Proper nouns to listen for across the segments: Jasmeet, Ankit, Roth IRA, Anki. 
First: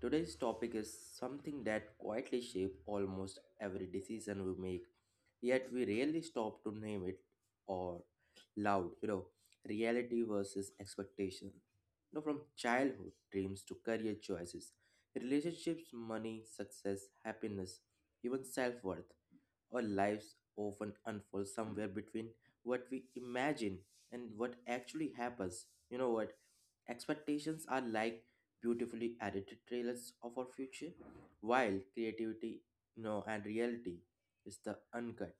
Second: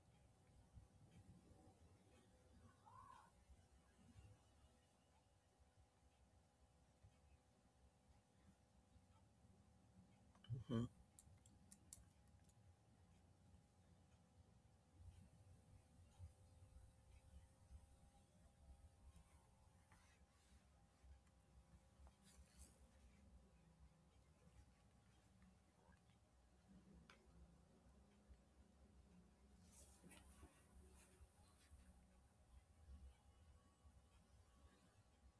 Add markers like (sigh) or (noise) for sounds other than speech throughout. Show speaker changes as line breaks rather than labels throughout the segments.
Today's topic is something that quietly shapes almost every decision we make, yet we rarely stop to name it or loud, reality versus
Mhm.
expectation. From childhood dreams to career choices, relationships, money, success, happiness, even self worth. Our lives often unfold somewhere between what we imagine and what actually happens. You know what? Expectations are like beautifully edited trailers of our future, while creativity, and reality is the uncut,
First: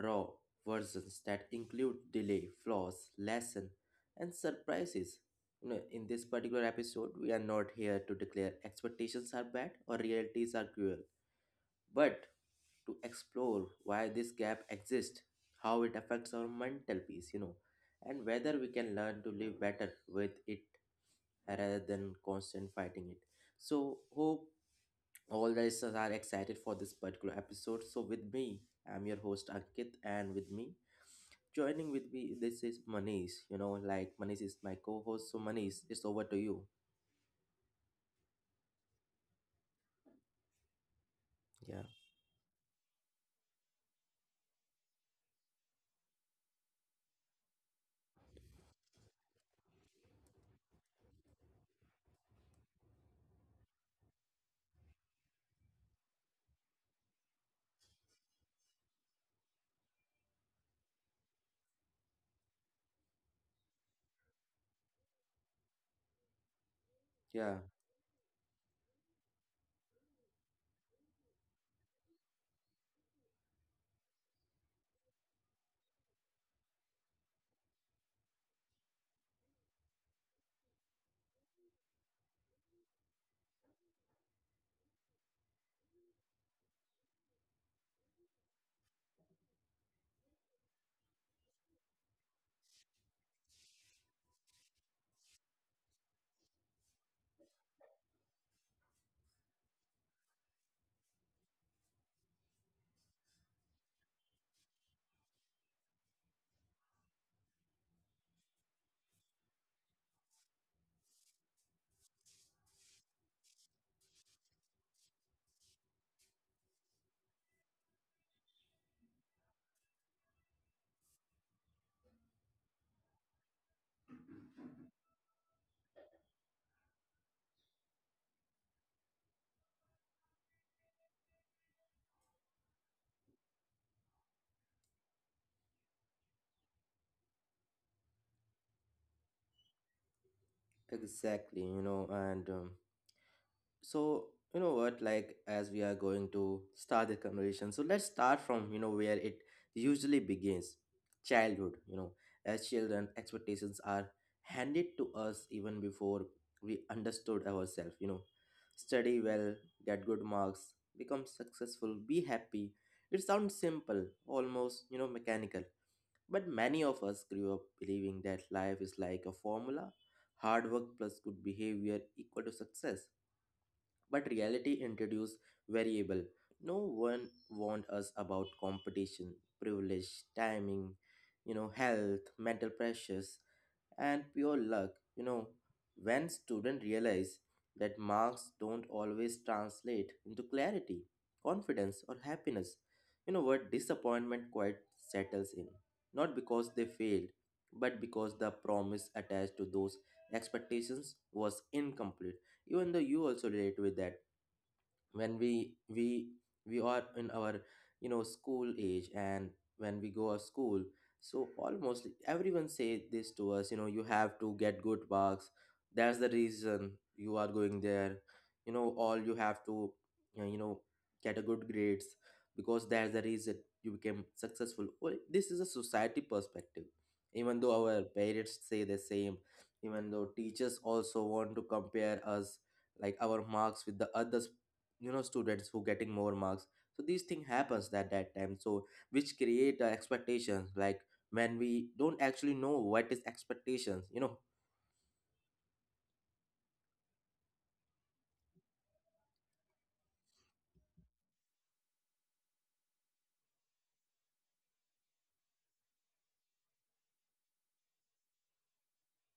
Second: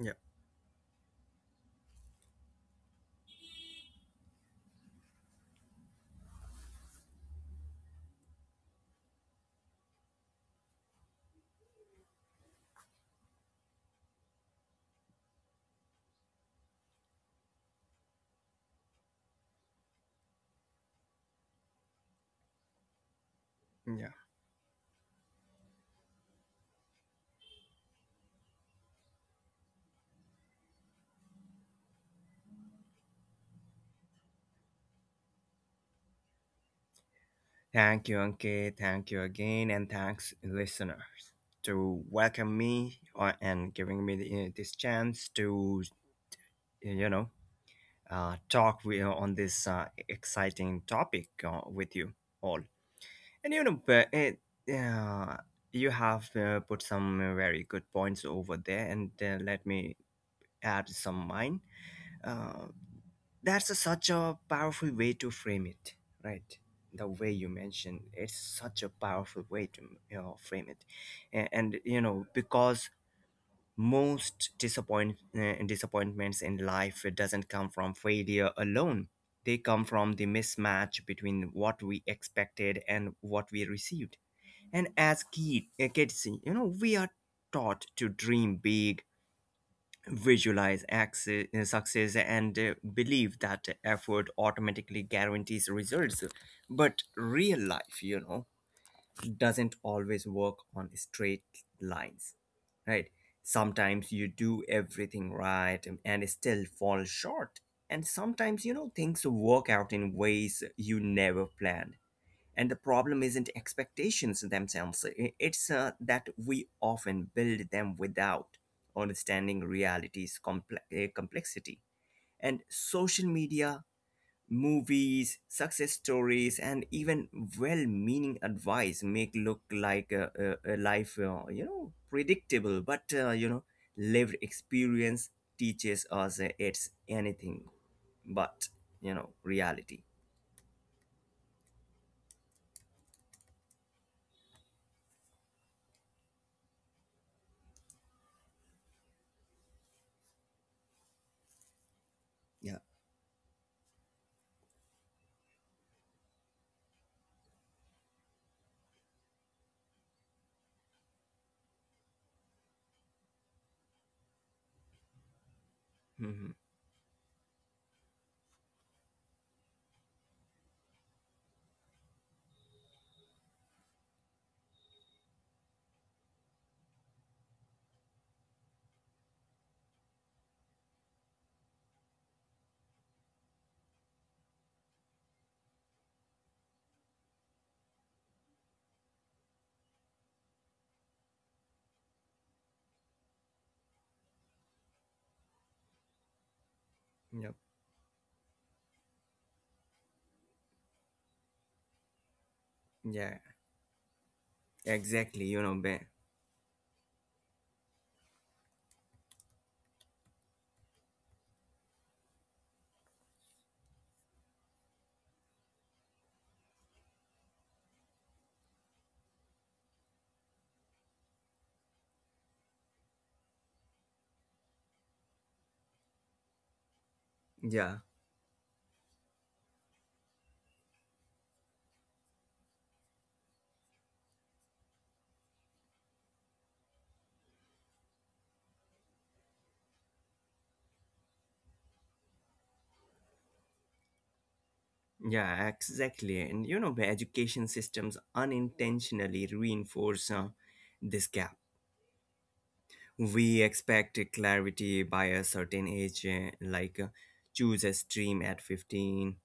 Yeah,
versions that include delay, flaws, lesson, and surprises. In this particular episode, we are not here to declare expectations are bad or realities are cruel, but to explore why this gap exists, how it affects our mental peace, and whether we can learn to live better with it rather than constant fighting it. So,
yeah.
hope all the listeners are excited for this particular episode. So, with me, I'm your host Ankit, and with me, joining with me, this is Manish. Like Manish is my co host, so Manish, it's over to you.
Thank you, Anki. Thank you again, and thanks, listeners,
Yeah.
to welcome me and giving me this chance to, you know, talk with, on this exciting topic with you all. And you know, uh, you have put some very good points over there, and let me add some mine. Uh, that's such a powerful way to frame it, right, the way you
Yeah,
mentioned it's such a powerful way to, you know, frame it. And you know, because most disappointments in life, it doesn't come from failure alone. They come from the mismatch between what we expected and what we received. And as kids, you know, we are taught to dream big, visualize success, and believe that effort automatically guarantees results. But real life, you know, doesn't always work on straight lines, right? Sometimes you do everything right, and still fall short, and sometimes, you know, things work out in ways you never planned. And the problem isn't expectations themselves. It's that we often build them without understanding reality's complexity. And social media, movies, success stories, and even well-meaning advice make look like a life, you know, predictable, but you know, lived experience teaches us, it's anything but, you know, reality.
exactly. You know, and So, like as we are going to start the conversation, so let's start from where it usually begins, childhood. As
Yeah.
children, expectations are handed to us even before we understood ourselves. Study well, get good marks, become successful, be happy. It sounds simple, almost, mechanical. But
Hmm.
many of us grew up believing that life is like a formula: hard work plus good behavior equal to success, but reality introduced variable. No one warned us about competition, privilege, timing, you know health, mental pressures, and pure luck. You know when students realize that marks don't always translate into clarity, confidence, or happiness, you know what disappointment quite settles in, not because they failed, but because the promise attached to those expectations was incomplete, even though you
Yeah.
also relate with that.
Exactly,
When
you
we
know,
we we are in our school age, and when we go to school, so almost everyone say this to us, you know you have to get good marks. That's the reason you are going there, you know all you have to uh, get a good grades, because that's the reason you became successful. Well, this is a society perspective, even though
yeah,
our parents say the same, even though teachers also want to compare us, like our marks with the others, you know students who getting more marks. So these thing happens at that time, so which create expectations, like when we don't actually know what is expectations, you know
yeah, exactly. And you know, the education systems unintentionally reinforce this gap. We expect clarity by a certain age, like choose a stream at 15,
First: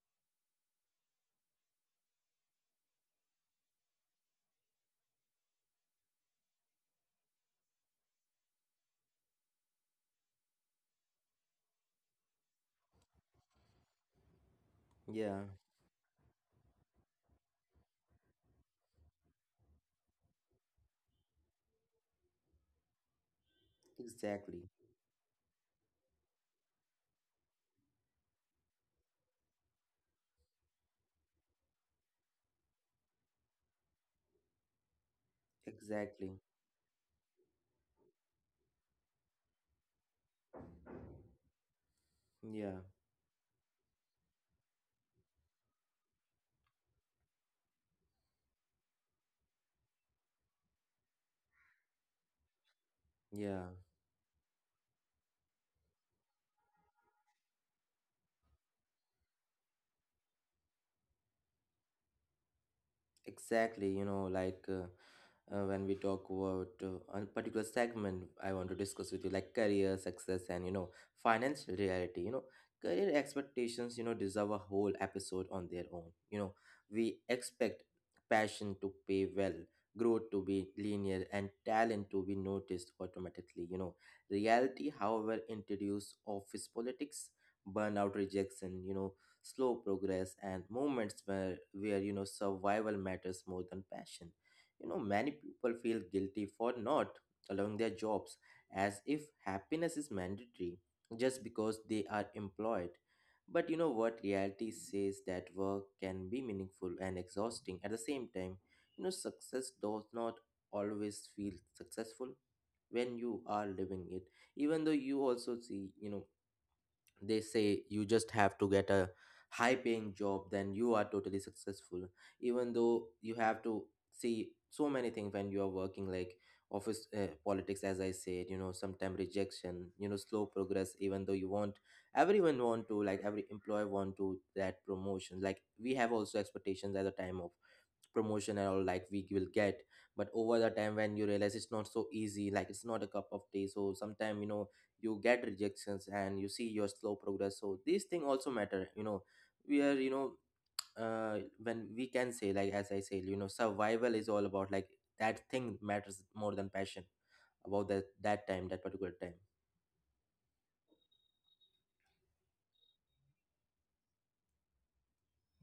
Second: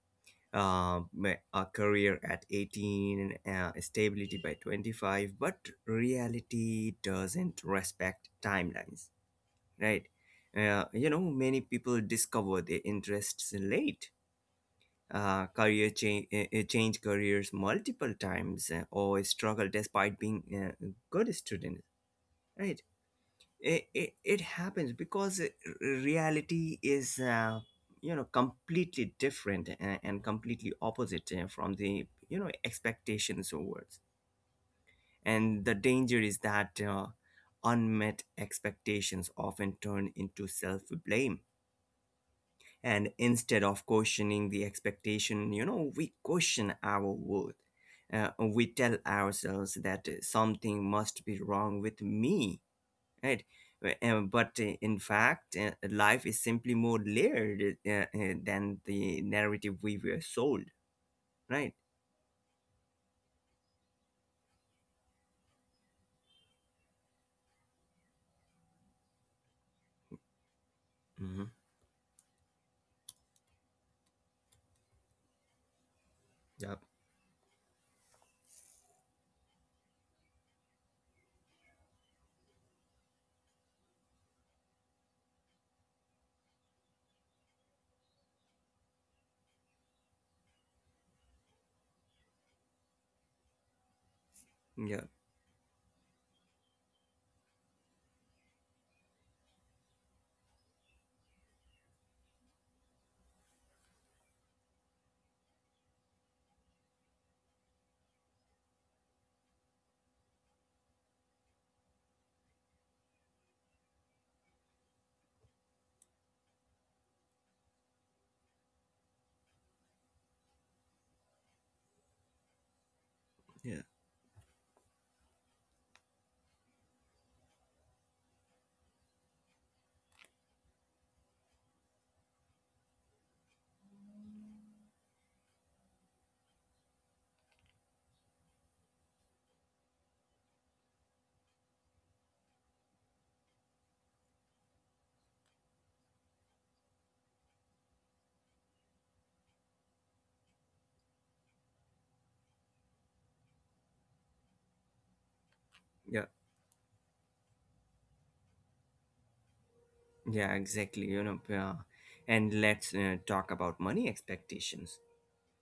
a career at 18, stability by 25, but reality doesn't respect timelines, right? You know, many people discover their interests late,
Yeah,
career change careers multiple times, or struggle despite being good student, right? It
exactly.
happens because reality is, you know, completely different, and completely opposite from the, you know, expectations or words. And the
Exactly.
danger is that unmet expectations often turn into self blame,
Yeah,
and instead of questioning the expectation, you know, we question our worth. We tell ourselves that something must be wrong with me, right?
yeah,
But in fact, life is simply more layered than the narrative we were sold, right?
exactly. Like, when we talk about a particular segment I want to discuss with you, like career, success, and, you know,
Hmm.
financial reality. Career expectations deserve a whole episode on their own. You know,
Yep.
we expect passion to pay well, growth to be linear, and talent to be noticed automatically. Reality, however, introduce office politics, burnout, rejection. Slow progress and moments where survival matters more than passion. you know,
Yeah.
many people feel guilty for not allowing their jobs, as if happiness is mandatory just because they are employed. But you know what? Reality says that work can be meaningful and exhausting at the same time. Success does not always feel successful when you are living it, even though you also see, you know, they say you just have to get a high paying job, then you are totally successful, even though you have to
Yeah.
see so many things when you are working, like office politics, as I said, you know, sometimes rejection, you know, slow progress, even though you want, everyone want to, like every employer want to that promotion, like we have also expectations at the time of promotion and all, like we will get. But over the time when you realize it's not so easy, like it's not a cup of tea, so sometimes, you know, you get rejections and you see your slow progress, so these thing also matter, you know We are, when we can say, like as I said, you know, survival is all about, like that thing matters
Yeah.
more than passion about that time, that particular time.
Yeah, exactly, you know. Yeah. And let's talk about money expectations.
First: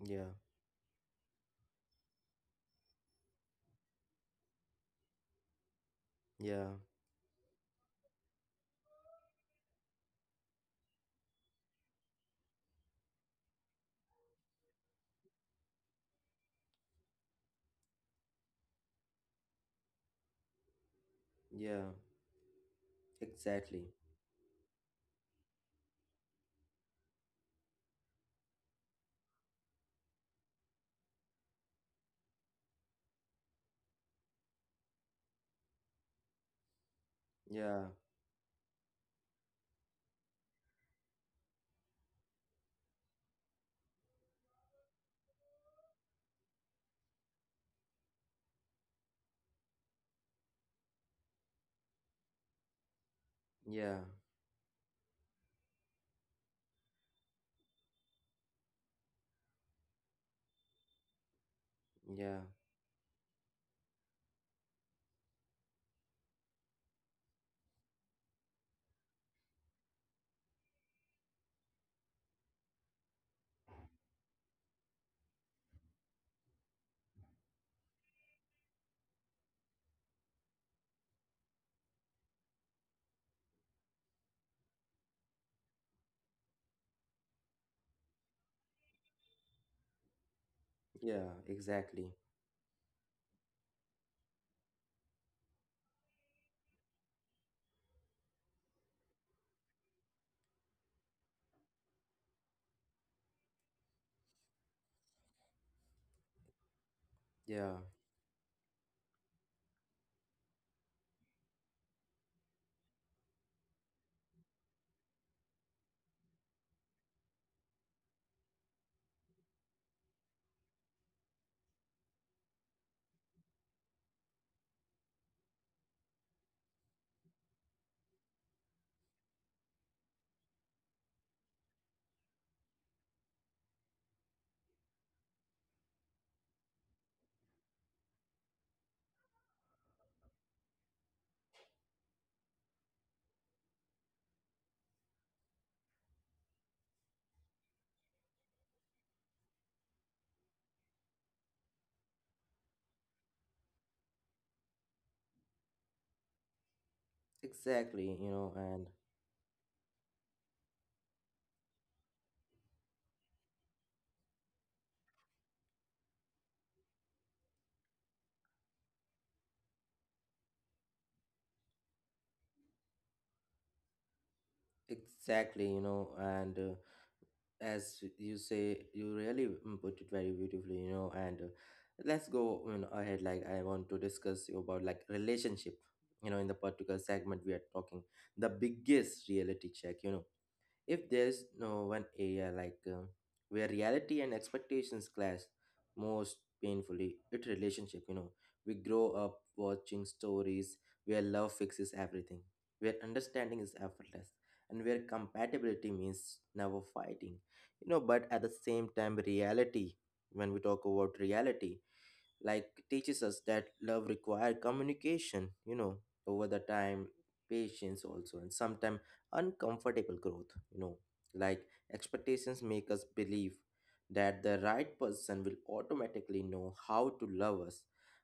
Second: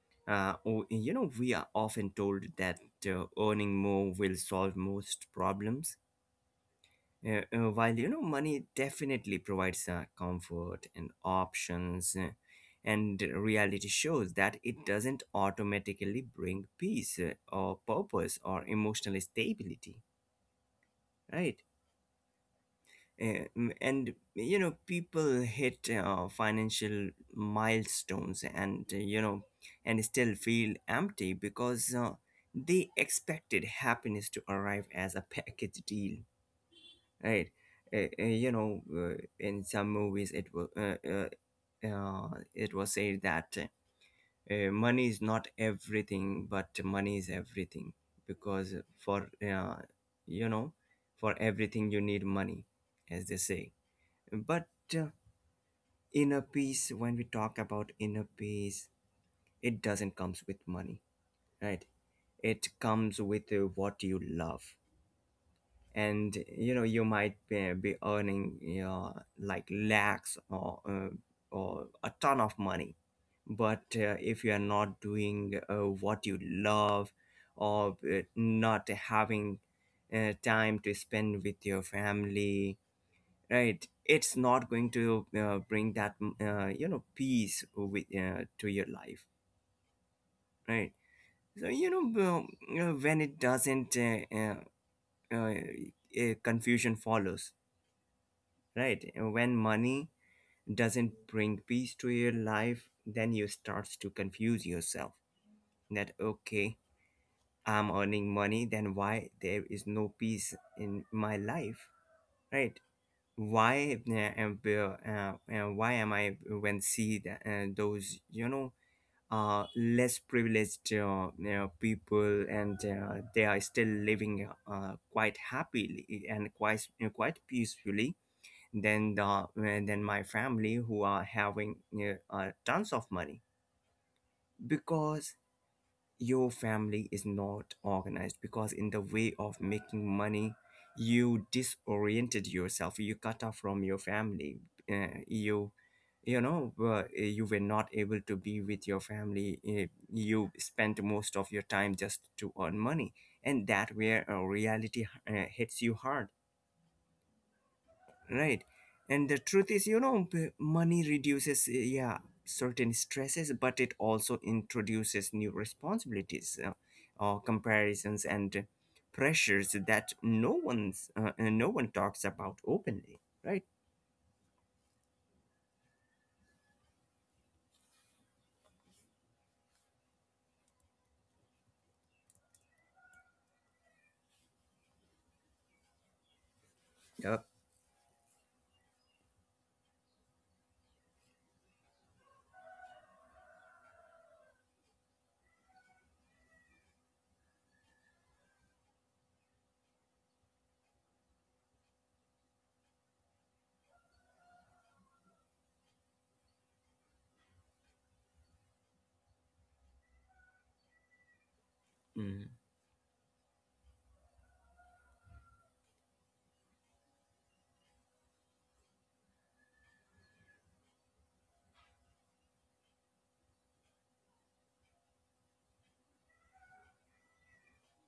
Yeah.
Oh, you know, we are often told that earning more will solve most problems.
Yeah,
While you know, money definitely provides comfort and options, and reality shows that it doesn't automatically bring peace, or purpose, or emotional stability, right?
yeah.
Uh,
exactly
and you know, people hit financial milestones and, you know, and still feel empty because they expected happiness to arrive as a package deal, right?
yeah
uh, uh, you know uh, in some movies it was said that money is not everything but money is everything, because for, you know, for everything you need money, as they say.
yeah
But uh, inner peace, when we talk about inner peace, it doesn't comes with money, right?
yeah
It comes with what you love. And you know, you might be earning, you know, like lakhs, or a ton of money, but if you are not doing what you love, or not having time to spend with your family, right? It's not going to bring that you know, peace with to your life, right?
yeah
So you
exactly
know, you know, when it doesn't uh, confusion follows, right? When money doesn't bring peace to your life, then you start to confuse yourself that okay,
yeah
I'm earning money, then why there is no peace in my life, right? why uh, am uh, why am I, when see that those, you know, less privileged, you know, people, and they are still living quite happily and quite peacefully than the than my family who are having tons of money. Because your family is not organized, because in the way of making money you disoriented yourself, you cut off from your family. uh, you you were not able to be with your family. You spent most of your time just to earn money, and that where reality hits you hard,
exactly you know
right?
and
And the truth is, you know, money reduces yeah, certain stresses, but it also introduces new responsibilities, or comparisons and pressures that no one talks about openly, right?
Exactly, you know, and as you say, you really mm, put it very beautifully, you know, and let's go you know, ahead. Like, I want to discuss you about like relationship, in the particular segment we are
Yeah.
talking, the biggest reality check, you know. If there's no one area like where reality and expectations clash most painfully, it relationship. You know, we grow up watching stories where love fixes everything, where understanding is effortless, and where compatibility means never fighting. You know, but at the same time, reality. When we talk about reality, like
Mm.
teaches us that love requires communication you know over the time patience also and sometimes uncomfortable growth you know like expectations make us believe that the right person will automatically know how to love us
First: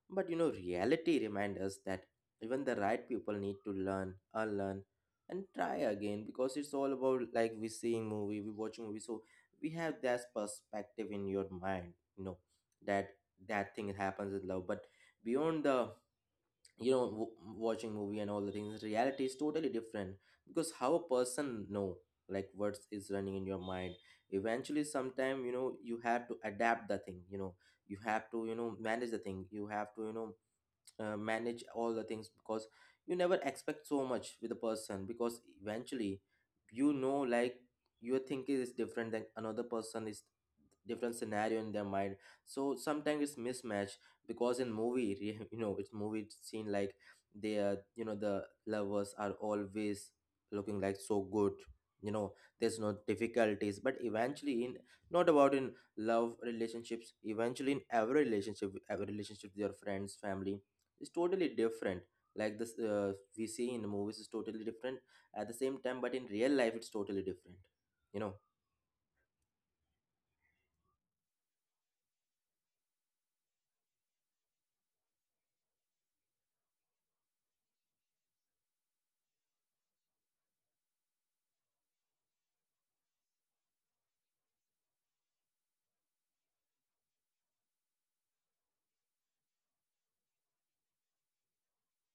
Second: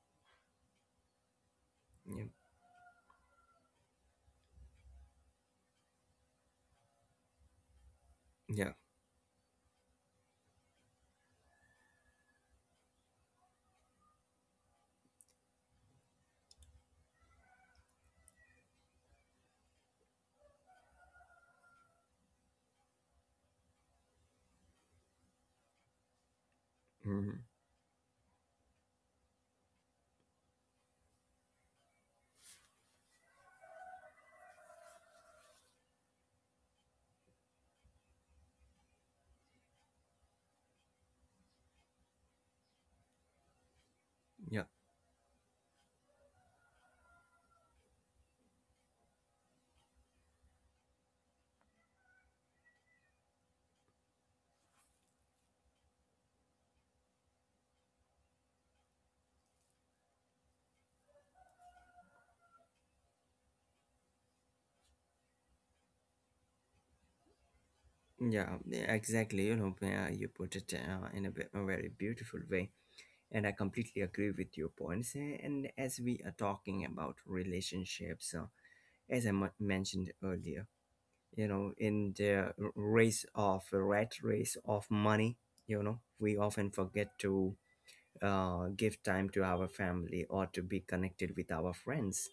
but you know reality reminds us that
Yeah.
even the right people need to learn unlearn and try again because it's all about like we seeing movie we
Yeah.
watching movie so we have that perspective in your mind you know that that thing happens with love but beyond the you know w- watching movie and all the things reality is totally different because how a person know like what is running in your mind eventually sometime you know you have to adapt the thing
Mm.
you know you have to you know manage the thing you have to you know manage all the things because you never expect so much with a person because eventually you know like your thinking is different than another person is different scenario in their mind so sometimes it's mismatch
Yeah.
because in movie re- (laughs) you know it's movie scene like they are you know the lovers are always looking like so good you know there's no difficulties but eventually in not about in love relationships eventually in every relationship with your friends family is totally different like this we see in the movies is totally different at the same time but in real life it's totally different you know
Yeah. Yeah, exactly, you know, you put it in a very beautiful way, and I completely agree with your points. And as we are talking about relationships, as I mentioned earlier, you know, in the r- race of rat race of money, you know, we often forget to give time to our family or to be connected with our friends,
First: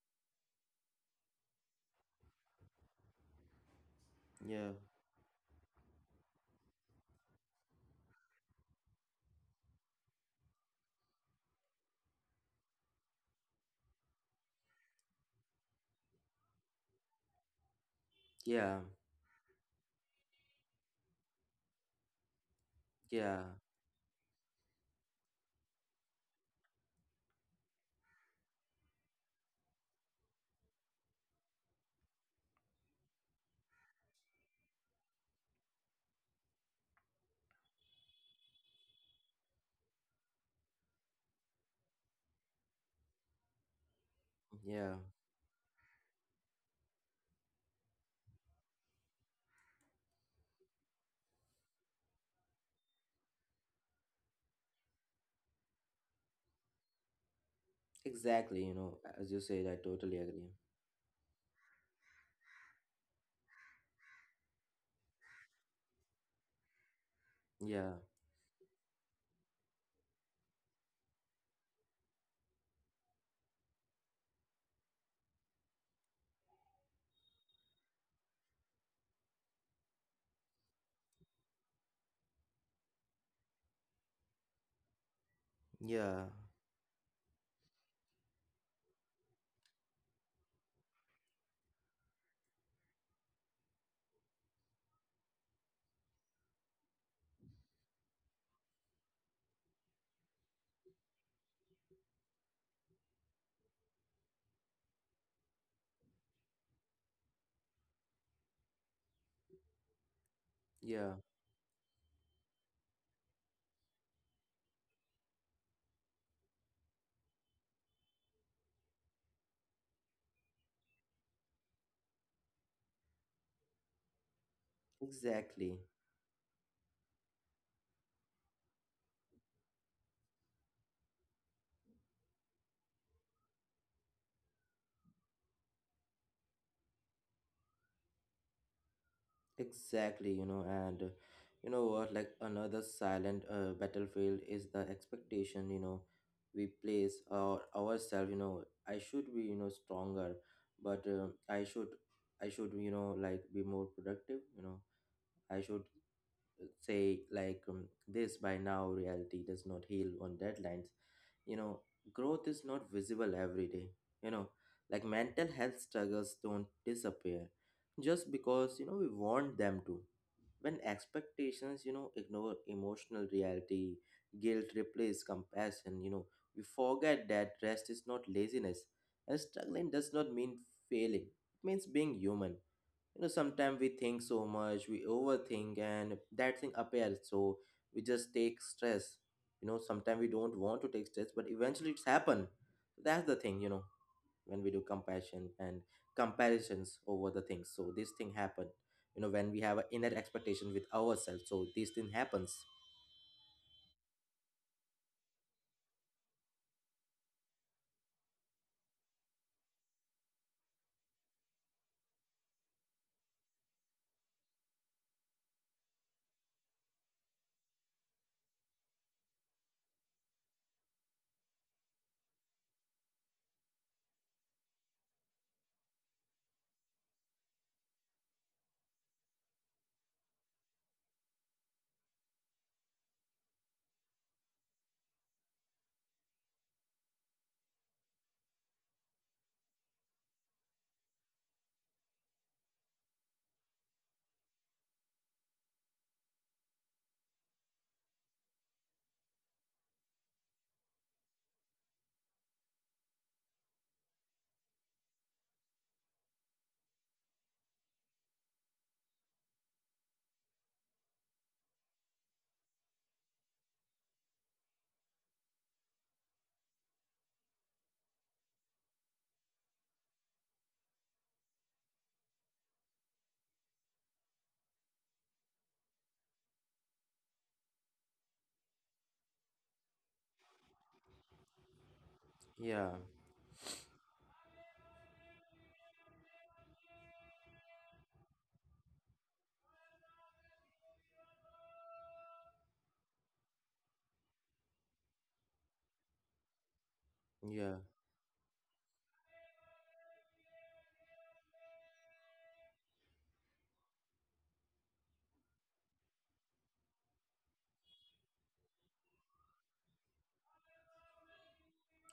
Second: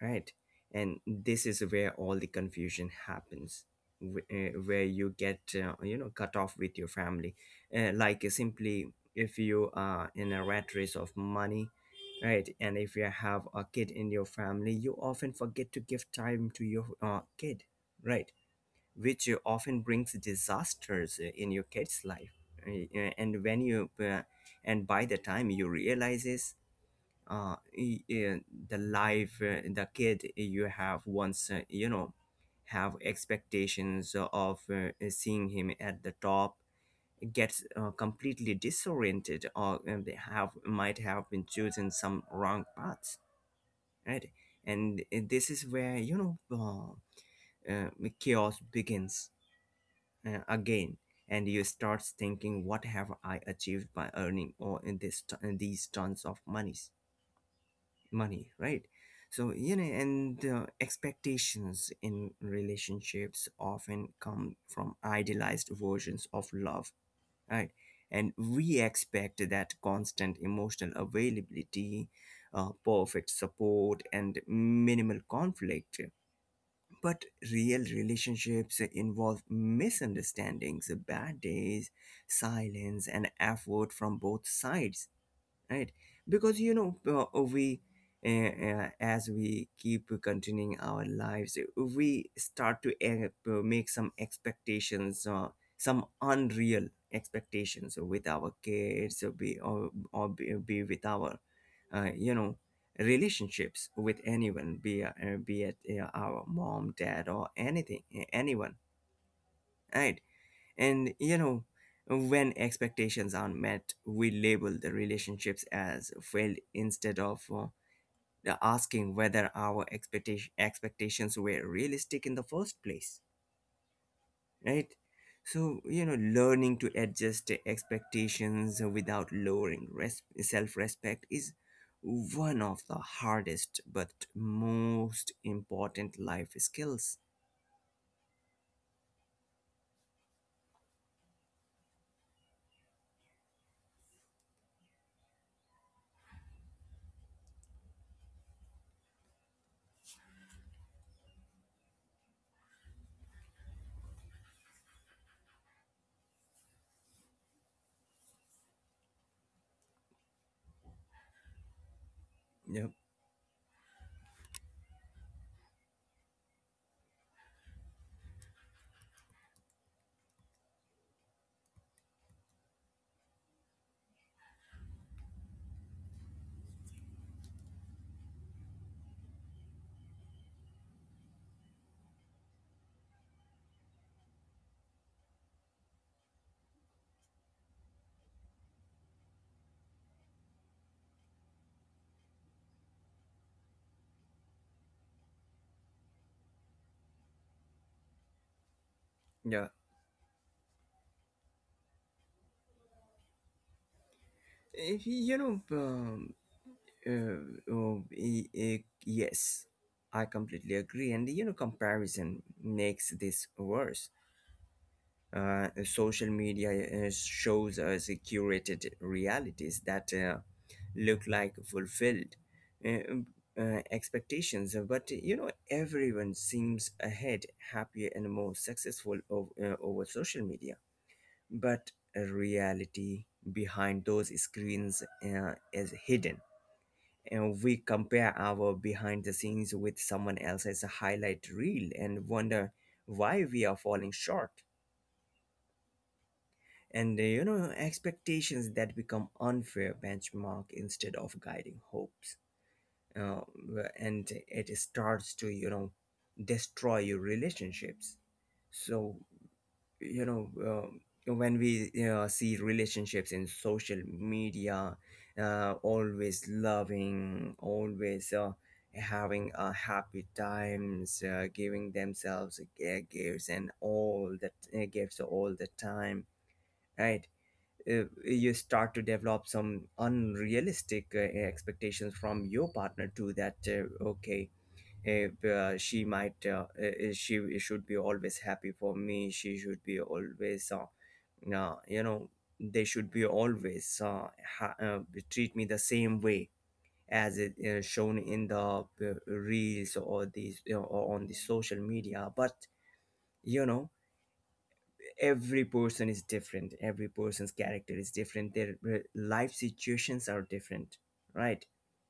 right? And this is where all the confusion happens,
Yeah.
where you get you know, cut off with your family, like simply, if you are in a rat race of money, right? And if you have a kid in your family, you often forget to give time to your kid, right?
yeah
Which often brings disasters in your kid's life. Uh,
yeah
and when you uh, and by the time you realize this, uh, i- i- the life, the kid you have once, you know, have expectations of seeing him at the top, gets completely disoriented, or they have might have been choosing some wrong paths, right?
Yeah,
And this is where you know, uh, uh, chaos begins again, and you start thinking, what have I achieved by earning all in this, these tons of monies, money,
exactly. You
right?
know, as you
So
said, I
you know,
totally
and
agree.
expectations in relationships often come from idealized versions of love, right?
Yeah,
And we expect that constant emotional availability, perfect support and minimal conflict, but real relationships involve misunderstandings, bad days, silence and effort from both sides, right?
yeah,
Because you know, we as we keep continuing our lives, we start to make some expectations, some unreal expectations with our kids, or be with our, you know, relationships with anyone, be it our mom, dad, or anything, anyone, right?
yeah,
And you know, when expectations aren't met, we label the relationships as failed instead of asking whether our expectations were realistic in the first place, right?
exactly.
So, you know, learning to adjust the expectations without lowering self respect is one of the hardest but most important life skills.
Exactly. and you know what, like another silent battlefield is the expectation. We place our ourselves. I should be, stronger, but I should, like be more productive. I should say, like this by now reality does not heal on deadlines. You know growth is not
Yep.
visible every day. You know like mental health struggles don't disappear just because, you know, we want them to. When expectations, you know, ignore emotional reality, guilt replaces compassion, you know We forget that rest is not laziness, and struggling does not mean failing, it means being human, you know Sometimes we think so much, we overthink, and that thing appears, so we just take stress, you know Sometimes we don't want to take stress, but eventually it's happen. That's the thing, you know When we do compassion and comparisons over the things, so this thing happen, you know When we have
Yeah.
an inner expectation with ourselves, so this thing happens.
You know, Uh, yes, I completely agree. And you know, comparison makes this worse. Social media shows us curated realities that look like fulfilled uh, um, expectations. But you know, everyone seems ahead, happier, and more successful over social media. But reality behind those screens is hidden, and we compare our behind the scenes with someone else's highlight reel and wonder why we are falling short. And you know, expectations that become unfair benchmark instead of guiding hopes, uh, and it starts to, you know, destroy your relationships. So you know, when we see relationships in social media, always loving, always having happy times, giving themselves gifts and all that, gifts all the time, right? You start to develop some unrealistic expectations from your
Yeah,
partner to that, okay, if she should be always happy for me, she should be always you know, they should be always ha- uh, treat me the same way as it
yeah,
is shown in the reels or these, you know, or on the social media. But you know, every person is different, every person's character is different, their life situations are different, right?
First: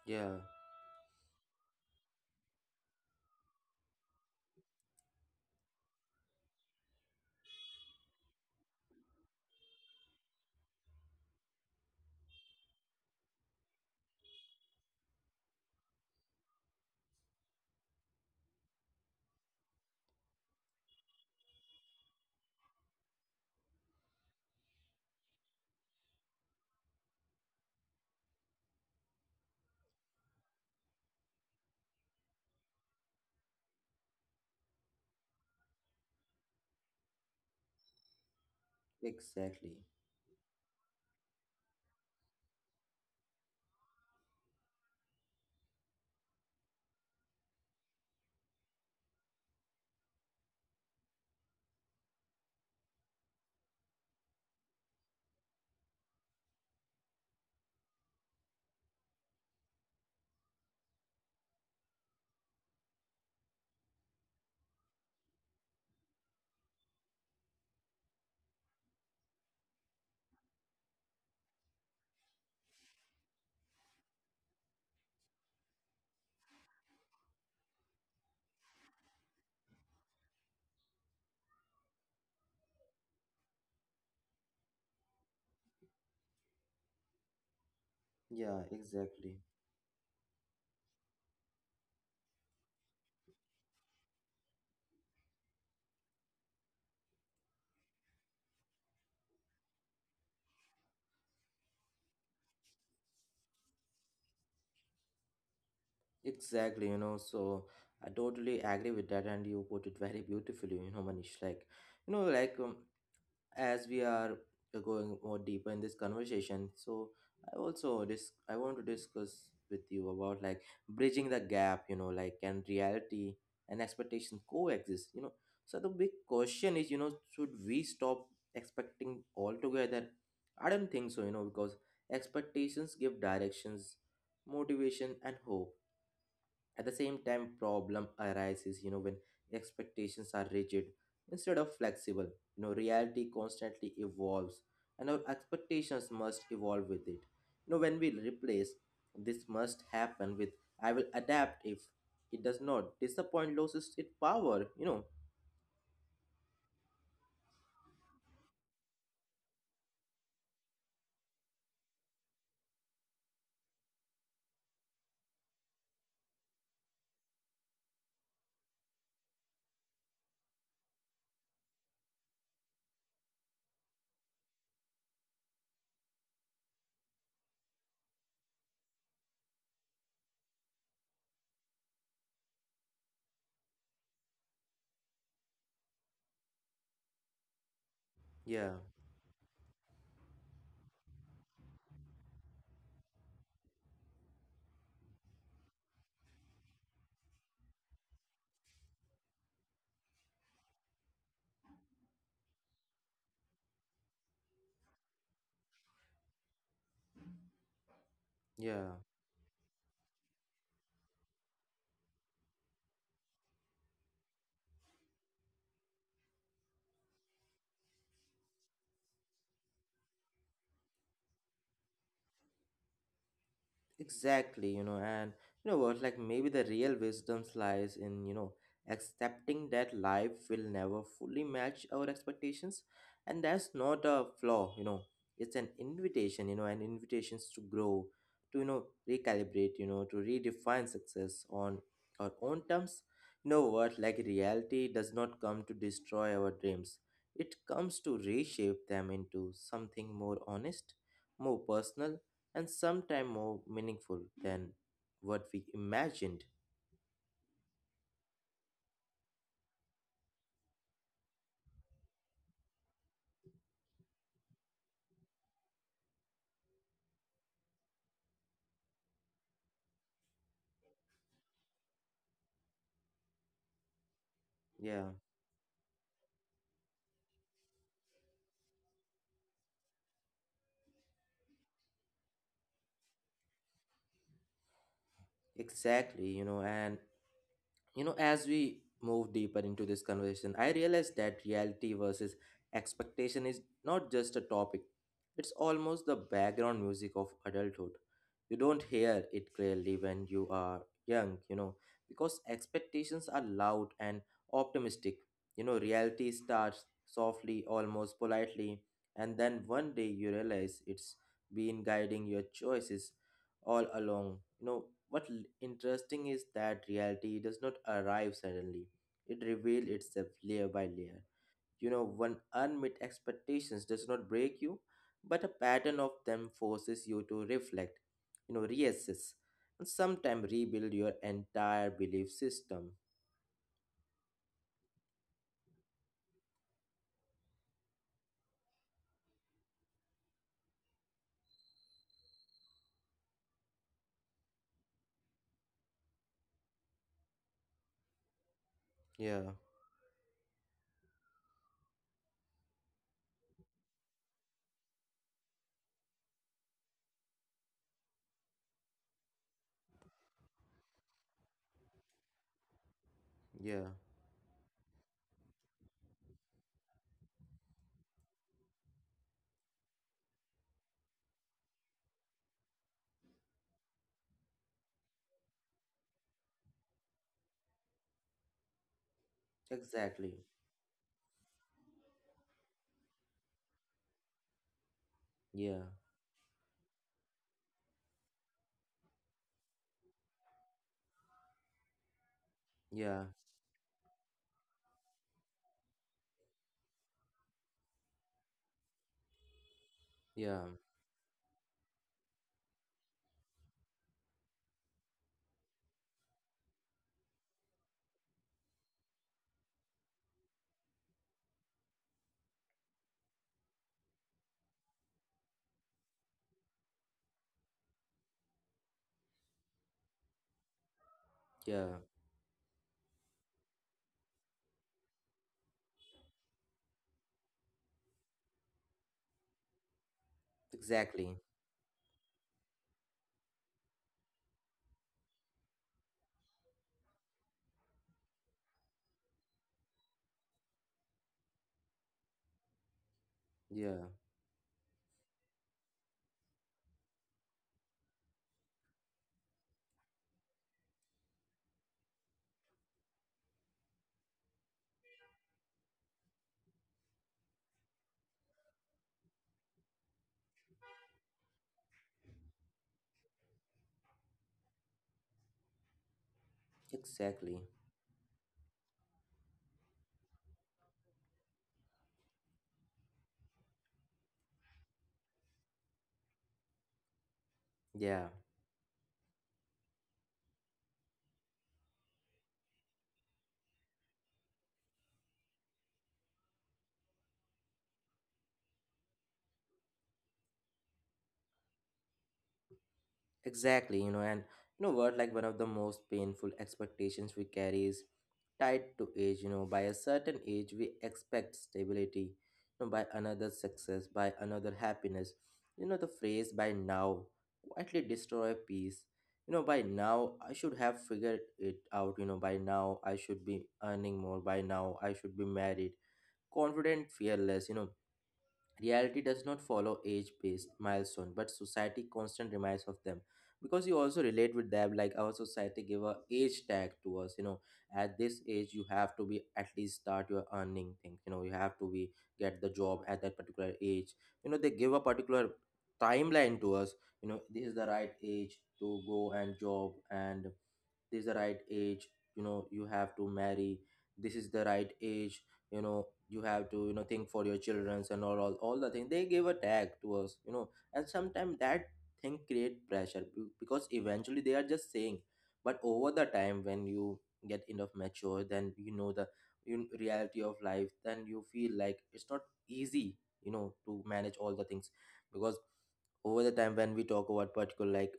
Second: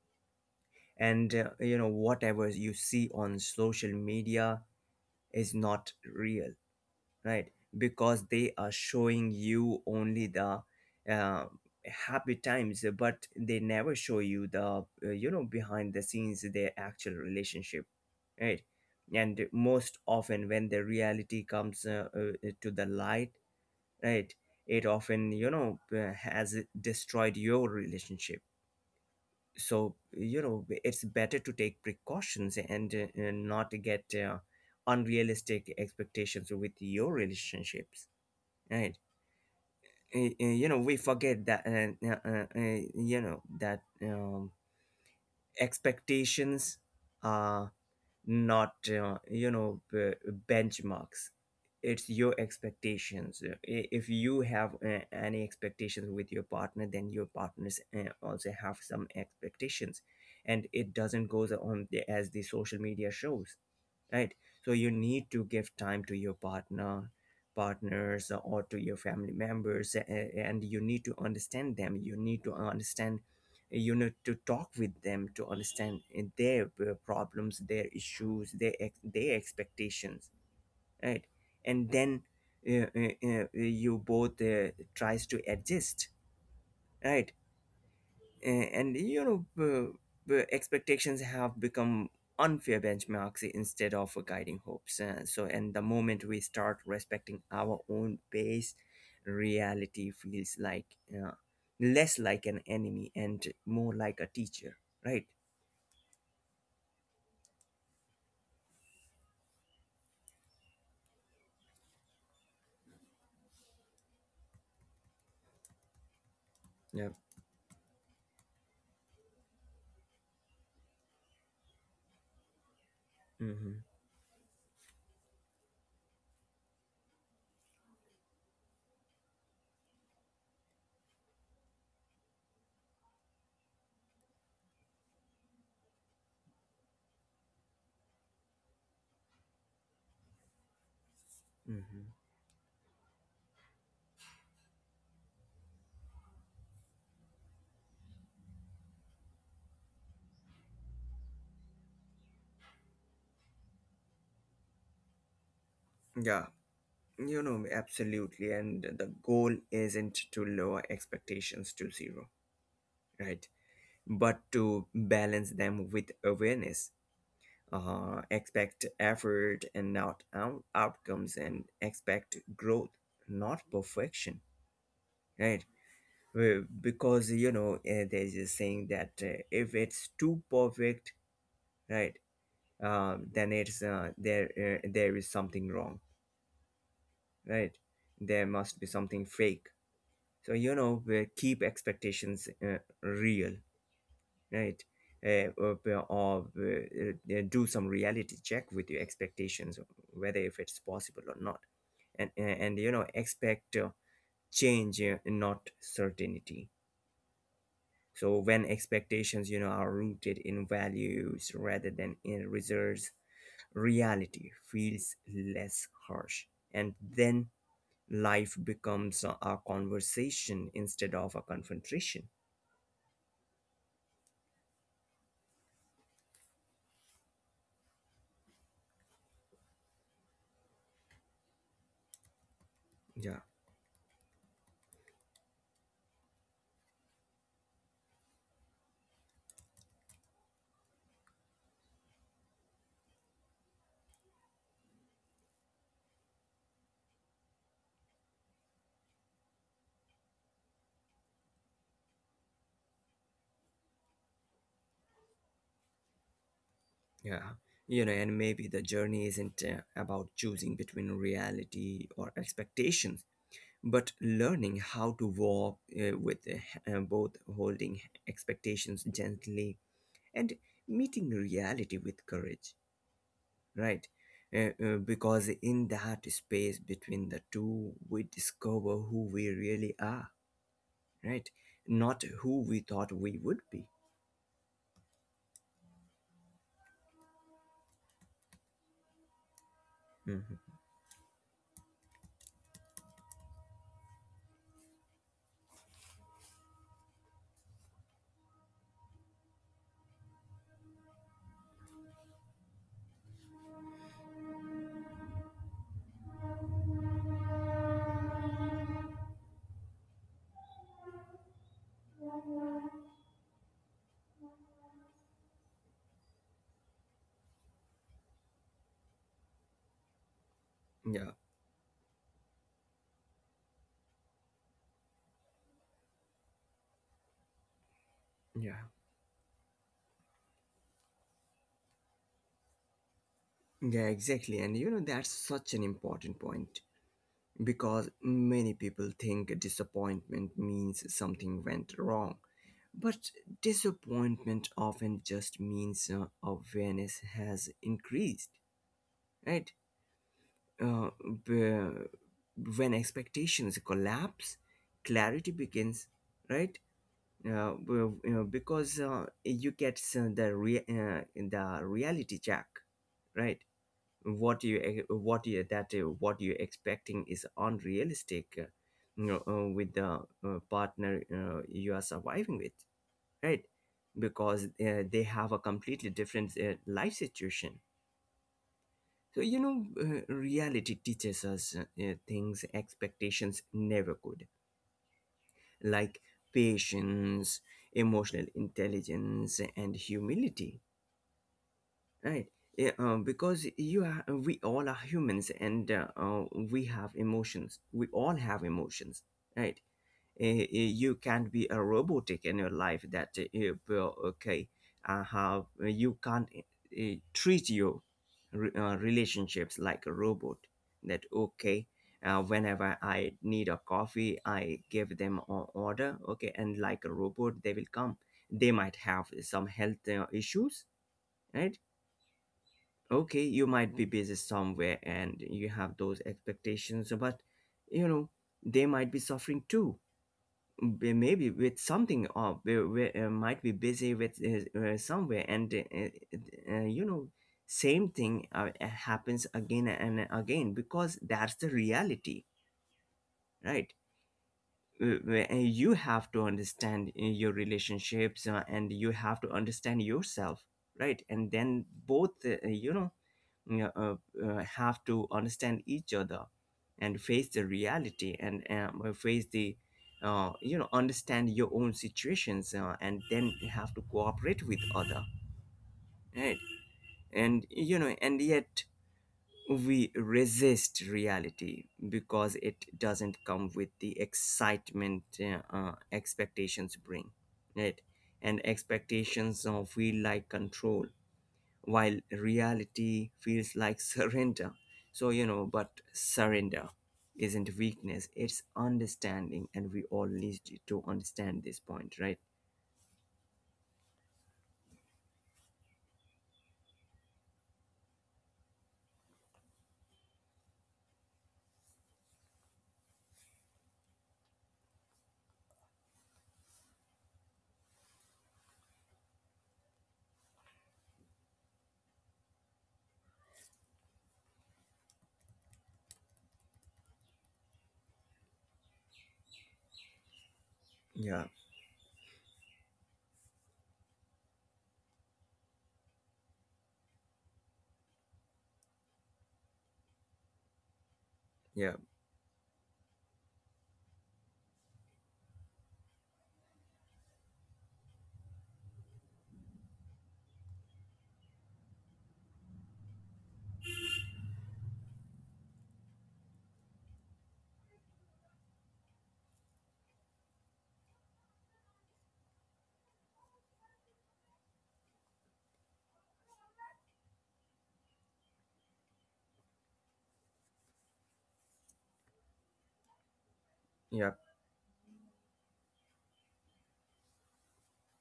yeah,
And you know, whatever you see on social media is not real, right? Because they are showing you only the, uh, happy times, but they never show you the, you know, behind the scenes, their actual relationship, right? And most often when the reality comes to the light, right, it often, you know, has destroyed your relationship. So you know, it's better to take precautions and not get unrealistic expectations with your relationships, right?
exactly.
You know, we forget that you know that expectations not, you know, benchmarks. It's your expectations. If you have any expectations with your partner, then your partners also have some expectations, and it doesn't goes on the, as the social media shows, right? So you need to give time to your partner, partners or to your family members, and you need to understand them. You need to talk with them to understand their problems, their issues, their their expectations, right? And then you both tries to adjust, right?
Yeah,
And you
exactly.
know, the expectations have become unfair benchmarks instead of guiding hopes. So and the moment we start respecting our own pace, reality feels like uh, less like an enemy and more like a teacher, right?
Exactly, so I totally agree with that, and you put it very beautifully, Manish. Like, like as we are going more deeper in this conversation,
Yeah.
so I want to discuss with you about, like, bridging the gap, like can reality
Mm-hmm.
and expectation coexist? So the big question is, should we stop expecting altogether? I don't think so, because expectations give directions, motivation, and hope. At the same time, problem arises, when expectations are rigid instead of
Mm-hmm.
flexible. Reality constantly evolves and our expectations must evolve with it. When we replace this must happen with I will adapt, if it does not disappoint, loses its power.
Yeah, you know, absolutely. And the goal isn't to lower expectations to zero, right, but to balance them with awareness. Expect effort and not outcomes, and expect growth, not perfection, right? Well, because you know, there's a saying that if it's too perfect, right, then it's there, there is something wrong, right? There
Yeah,
must be something fake. So you know, we keep expectations real, right? Uh, or or do some reality check with your expectations, whether if it's possible or not, and you know, expect change, not certainty. So when
yeah.
expectations, you know, are rooted in values rather than in results, reality feels less harsh, and then life becomes a conversation instead of a confrontation.
Exactly, and you know what, like maybe the real wisdom lies in accepting that life will never fully match our expectations. And
Yeah.
that's not a flaw, it's an invitation, an invitations to grow, to recalibrate, to redefine success on our own terms. You know what, like reality does not come to destroy our dreams, it comes to reshape them into something more honest, more personal, and sometimes more meaningful than what we imagined.
Yeah, you know, and maybe the journey isn't about choosing between reality or expectations, but learning how to walk with both, holding expectations gently and meeting reality with courage, right?
Yeah,
Because in that space between the two, we discover who we really are, right? Not who we thought we would be.
exactly, you know, and You know, as we move deeper into this conversation, I
Hmm.
realized that reality versus expectation is not just a topic, it's almost the background music of adulthood. You don't hear it clearly when you are young, you know, because expectations are loud and optimistic. You know, reality starts softly, almost politely, and then one day you realize it's been guiding your choices all along. You know, what interesting is that reality does not arrive suddenly. It reveals itself layer by layer.
Yeah,
You know, when unmet expectations does not break you, but a pattern of them forces you to reflect, you know,
yeah.
reassess, and sometimes rebuild your entire belief system.
Yeah, exactly. And you know, that's such an important point, because many people think disappointment means something went wrong. But disappointment often just means awareness has increased,
Yeah,
right? Uh, b- when expectations collapse, clarity begins, right? You know, because you get the reality check, right?
yeah,
What you that what you're expecting is unrealistic, you know, with the partner you are surviving with, right? Because they have a completely different life situation. So you know,
exactly.
reality teaches us things expectations never could,
Yeah,
like patience, emotional intelligence, and humility. Right. Yeah,
yeah,
because we all are humans, and we have emotions. We all have emotions, right?
yeah,
You can't be a robotic in your life that, well, okay, how you can't treat your relationships like a robot. That, okay, whenever I need a coffee, I give them an order, okay, and like a robot, they will come. They might have some health issues, right?
yeah,
Okay, you might be busy somewhere and you have those expectations, but you know, they might be suffering too.
exactly.
Maybe with something, or they might be busy with somewhere, and you know, same thing happens again and again, because that's the reality, right?
Yeah,
You have to understand your relationships, and you have to understand yourself, right? And then both, you know, uh, uh, have to understand each other and face the reality, and face the you know, understand your own situations, and then you have to cooperate with other, right?
exactly.
And you know, and yet we resist reality because it doesn't come with the excitement expectations bring, right?
Yeah.
And expectations feel like control, while reality feels like (laughs) surrender. So you know, but surrender isn't weakness, it's understanding, and we all need to understand this point, right?
Exactly, you know, and you know what, like one of the most painful expectations we carry is tied to age, you know, by a certain age we expect stability, you know, by another success, by another happiness. You know, the phrase by now quietly destroy peace. You know, by now I should have figured it out, you know, by now I should be earning more, by now I should be married, confident, fearless, you know. Reality does not follow age based milestone,
Yeah,
but society constant reminds of them. Because you also relate with them, like our society give a age tag to us, you know, at this age you have to be at least start your earning thing. You know, you have
yeah,
to be get the job at that particular age. You know, they give a particular timeline to us, you know, this is the right age to go and job, and this is the right age, you know, you have to marry, this is the right age, you know, you have to, you know, think for your childrens and all the thing they give a tag to us, you know, and sometimes that thing create pressure because eventually they are just saying, but over the time when you get enough mature, then you know the reality of life, then you feel like it's not easy, you know, to
yeah,
manage all the things, because over the time when we talk about particular, like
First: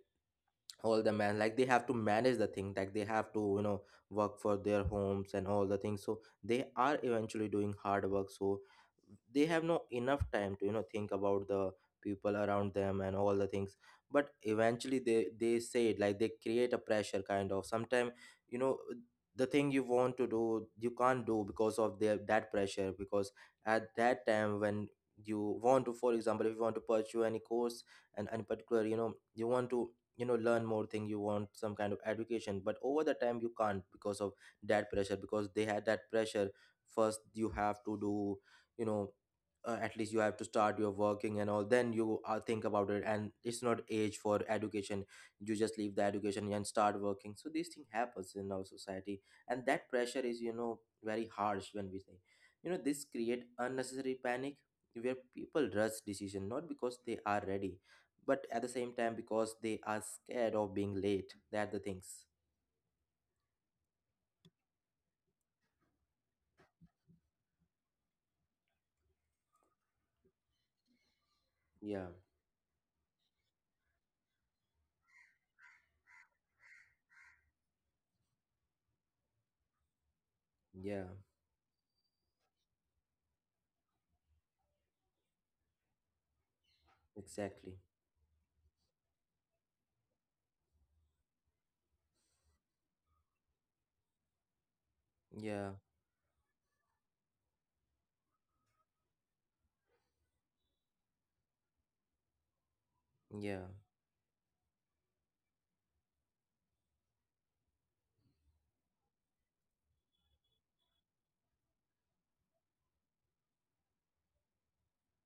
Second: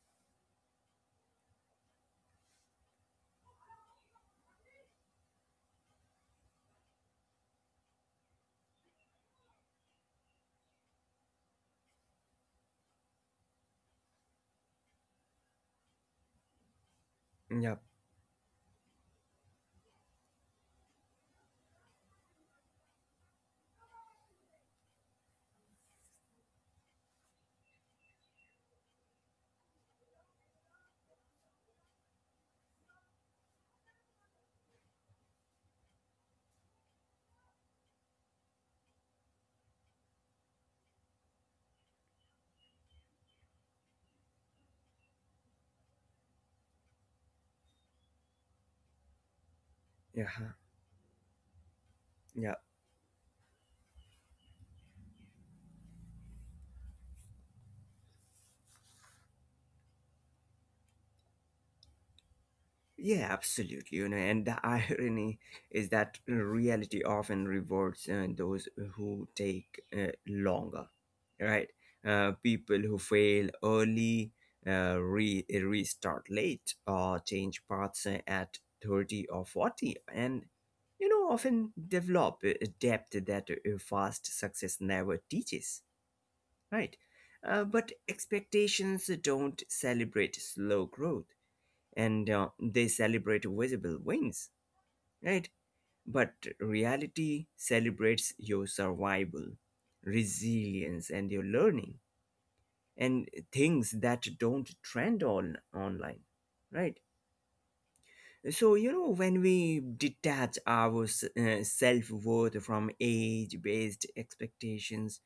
all the man, like they have to manage the thing, like they have to, you know, work for their homes and all the things, so they are eventually doing hard work, so they have no enough time to, you know, think about the people around them and all the things, but eventually they say it, like they create a pressure kind of.
yeah,
Sometimes, you know, the thing you want to do you can't do because of their that pressure, because at that time when you want to, for example, if you want to pursue any course and any particular, you know, you want to, you know, learn more thing, you want some kind of education, but over the time you can't because of that pressure, because they had that pressure, first you have to do, you know, at least you have to start your working and all, then you think about it, and it's not age for education, you just leave the education and start working, so these thing happens in our society, and that pressure
yeah,
is, you
huh,
know, very harsh when we say,
yeah.
you know, this create unnecessary panic where people rush decision not because they are ready, but at the same time because they are scared of being late, that the things.
Yeah, absolutely. You know, and the (laughs) irony is that reality often rewards those who take longer, right?
yeah
People who fail early, restart late, or change paths at 30 or 40, and
yeah
you know, often develop depth that fast success never teaches, right?
exactly
But expectations don't celebrate slow growth, and they celebrate visible wins, right?
yeah
But reality celebrates your survival, resilience, and your learning, and
yeah
things that don't trend on online, right? So you know, when we detach our self worth from age based expectations,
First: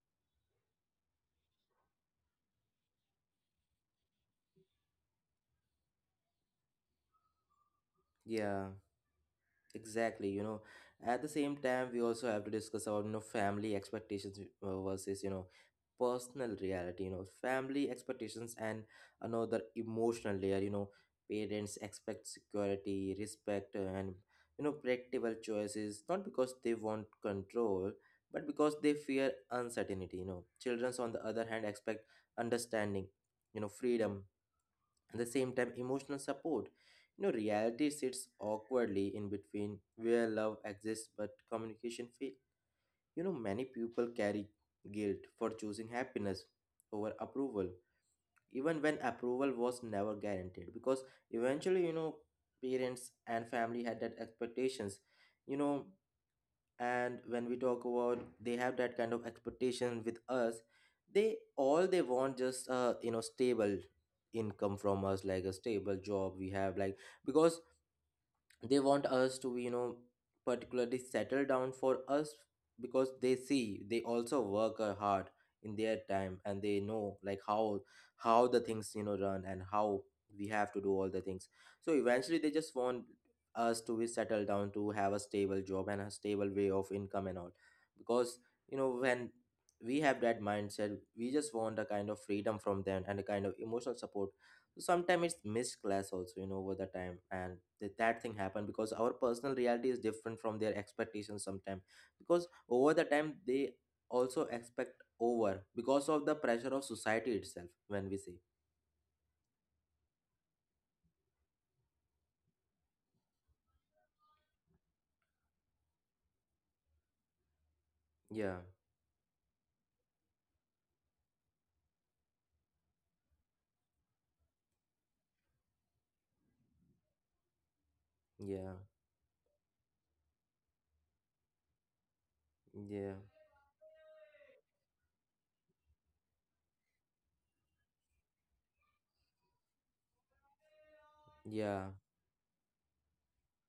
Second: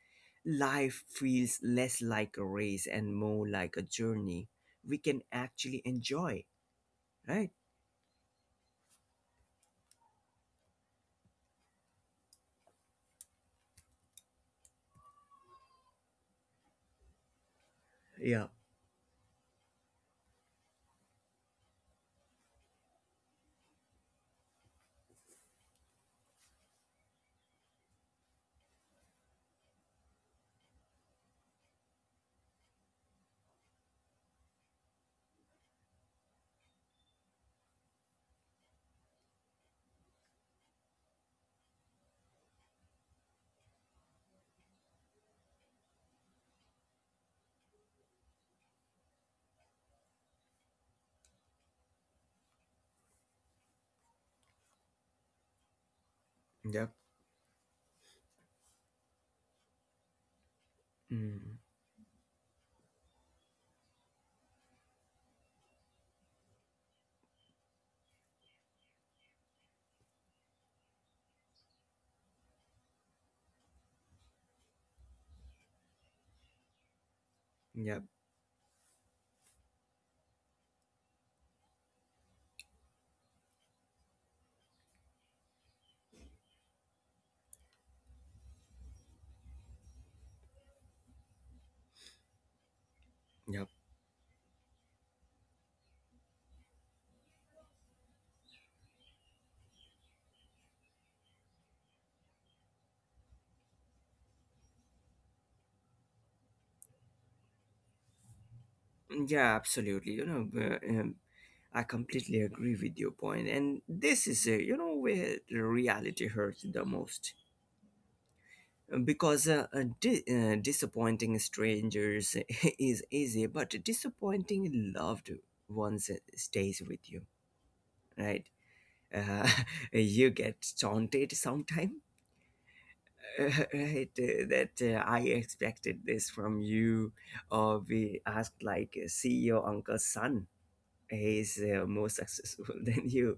life feels less like a race and more like a journey we can actually enjoy, right?
yeah Exactly, you know, at the same time, we also have to discuss about, you know, family expectations versus, you know, personal reality, you know, family
Yeah.
expectations and another emotional layer, you know, parents expect security, respect, and, you know, predictable choices, not because they want control, but because they fear uncertainty, you know. Children, on the other hand, expect understanding, you know, freedom, at the same time, emotional support. You know, reality sits awkwardly in between where love exists but communication fails. You know, many people carry guilt for choosing happiness over approval, even when approval was never guaranteed. Because eventually, you know, parents and family had that expectations. You know,
Yeah.
and when we talk about they have that kind of expectation with us, they all they want just uh, you know, stable income from us, like a stable job we have, like, because they want us to, you know, particularly settle down for us, because they see they also work hard in their time, and they know like how
Yep,
how the things, you know, run, and how we have to do all the things, so eventually they just want us to be settled down, to have a stable job and a stable way of income and all, because, you know, when we have that mindset, we just want a kind of freedom from them and a kind of
yep,
emotional support, sometimes it's missed class also, you know, over the time, and that thing happened because our personal reality is different from their expectations sometimes, because over the time they also expect over because of the pressure of society itself when we say.
yeah, absolutely. You know, I completely agree with your point, and this is you know, where the reality hurts the most.
Yeah
Because disappointing strangers (laughs) is easy, but disappointing loved ones stays with you, right?
yeah
Uh, (laughs) you get taunted sometime,
yeah
(laughs) right? That I expected this from you, or we asked like, "See your uncle's son." He's
yeah
more successful (laughs) than you.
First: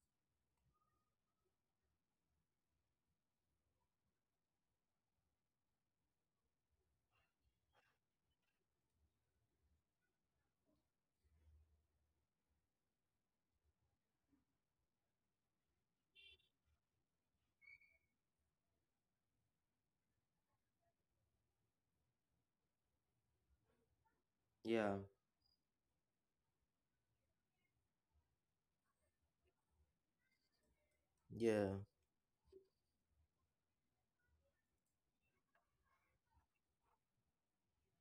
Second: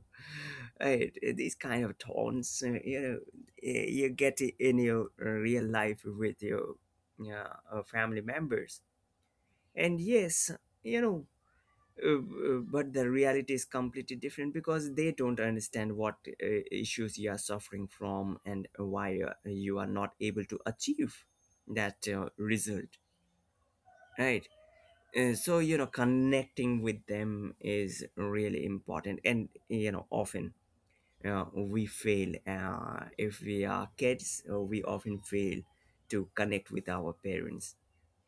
Right? These kind of taunts, you know, you get it in your real life with your, yeah, family members. And yes, you know, but the reality is completely different, because they don't understand what issues you are suffering from, and why you are not able to achieve that result, right?
yeah
So you know, connecting with them is really important, and you know, often we
yeah
fail, if we are kids, we often fail to connect with our parents,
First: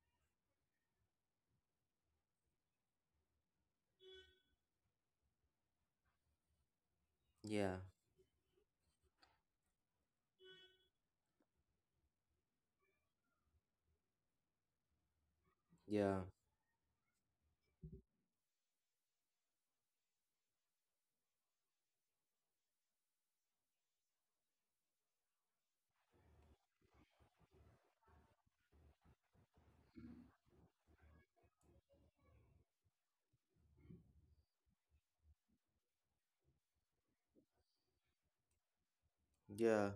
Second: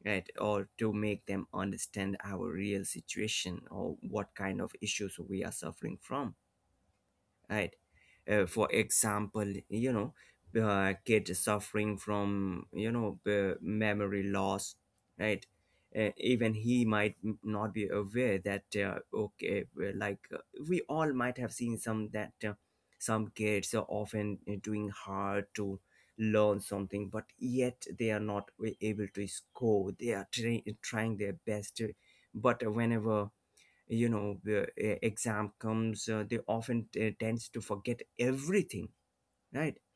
right? Or to make them understand our real situation, or what kind of issues we are suffering from, right?
yeah
For example, you know, kids suffering from, you know, memory loss, right?
yeah
Even he might not be aware that, okay, we all might have seen some that, some kids are often doing hard to learn something, but yet they are not able to score. They are trying their best, but whenever, you know, the exam comes, they often tends to forget everything,
yeah
right?
yeah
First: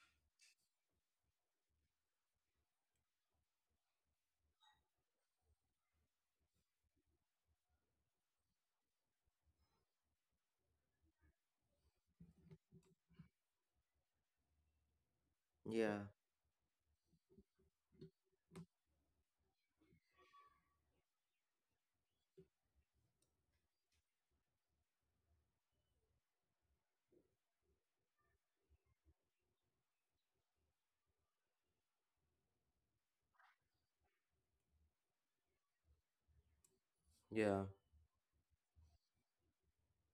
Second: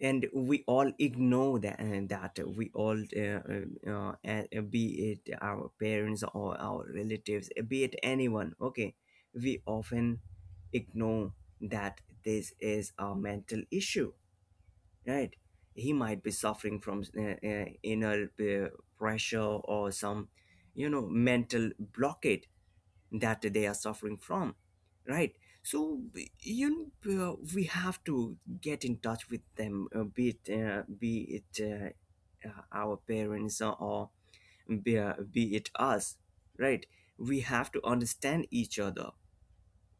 And we all ignore that, and that we all, be it our parents or our relatives, be it anyone, okay, we often ignore that this is a mental issue, right? He might be suffering from inner pressure, or some, you know, mental blockade that they are suffering from, right? So you know, we have to get in touch with them, be it our parents, or be it us, right? We
yeah yeah
have to understand each other,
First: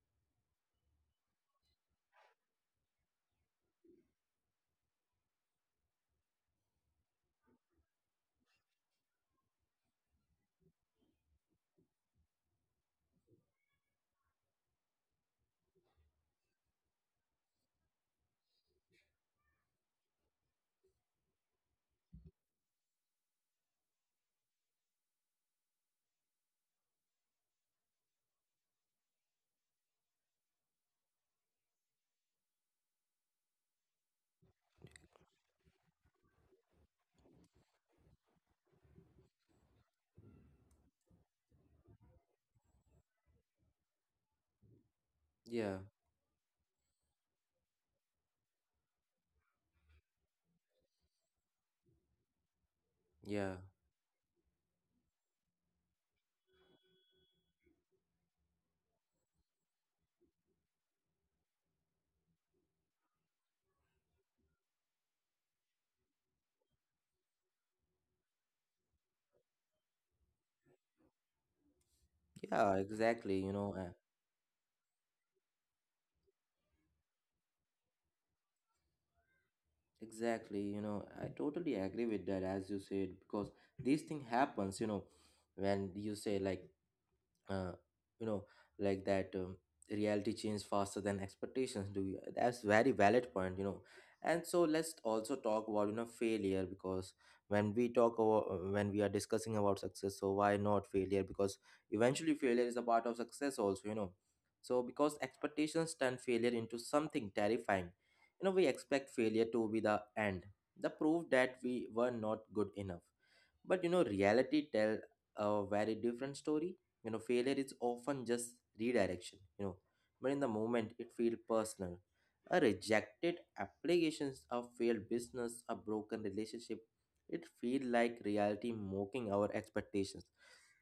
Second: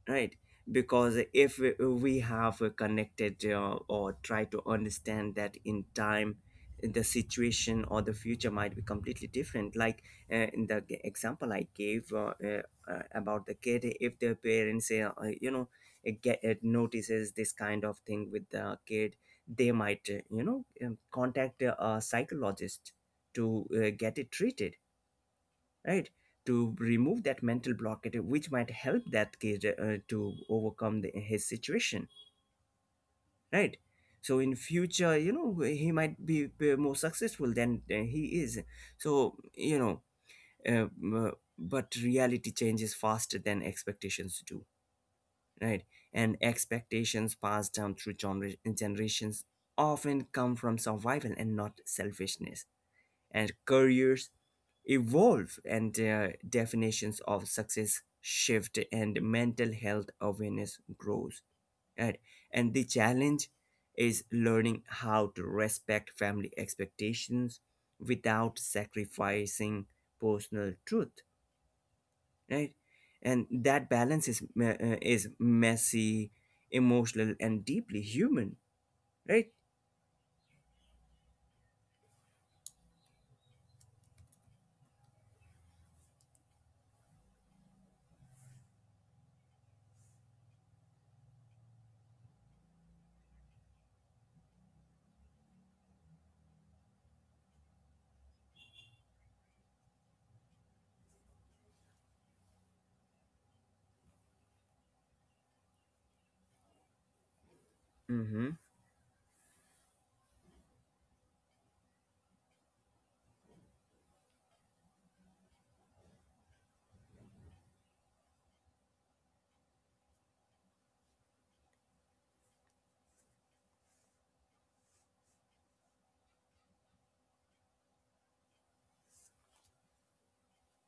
right? Because if we have connected, or try to understand that in time, the situation or the future might be completely different. Like, in the example I gave, about the kid, if the parents, you know, get it, notices this kind of thing with the kid, they might, you know, contact a psychologist to get it treated, right? To remove that mental blockade, which might help that kid to overcome the, his situation, right? So in future, you know, he might be more successful than he is. So you know, um, uh, m- but reality changes faster than expectations do, right? And expectations passed down through generations often come from survival and not selfishness. And
yeah
careers evolve, and their definitions of success shift, and mental health awareness grows, and, and the challenge is learning how to respect family expectations without sacrificing personal truth,
yeah
right?
exactly, you
And
know.
that balance is is messy, emotional, and deeply human, right?
Exactly, you know, I totally agree with that as you said, because this thing happens, you know, when you say like, uh, you know, like that reality changes faster than expectations do, you, that's very valid point, you know, and so let's also talk about, you know, failure, because when we talk about, when we are discussing about success, so why not failure, because eventually failure is a part of success also, you know, so because expectations turn failure into something terrifying, you
Mm-hmm.
know, we expect failure to be the end, the proof that we were not good enough, but you know, reality tell a very different story. You know, failure is often just redirection, you know. But in the moment it feels personal. A rejected applications, a failed business, a broken relationship, it feel like reality mocking our expectations.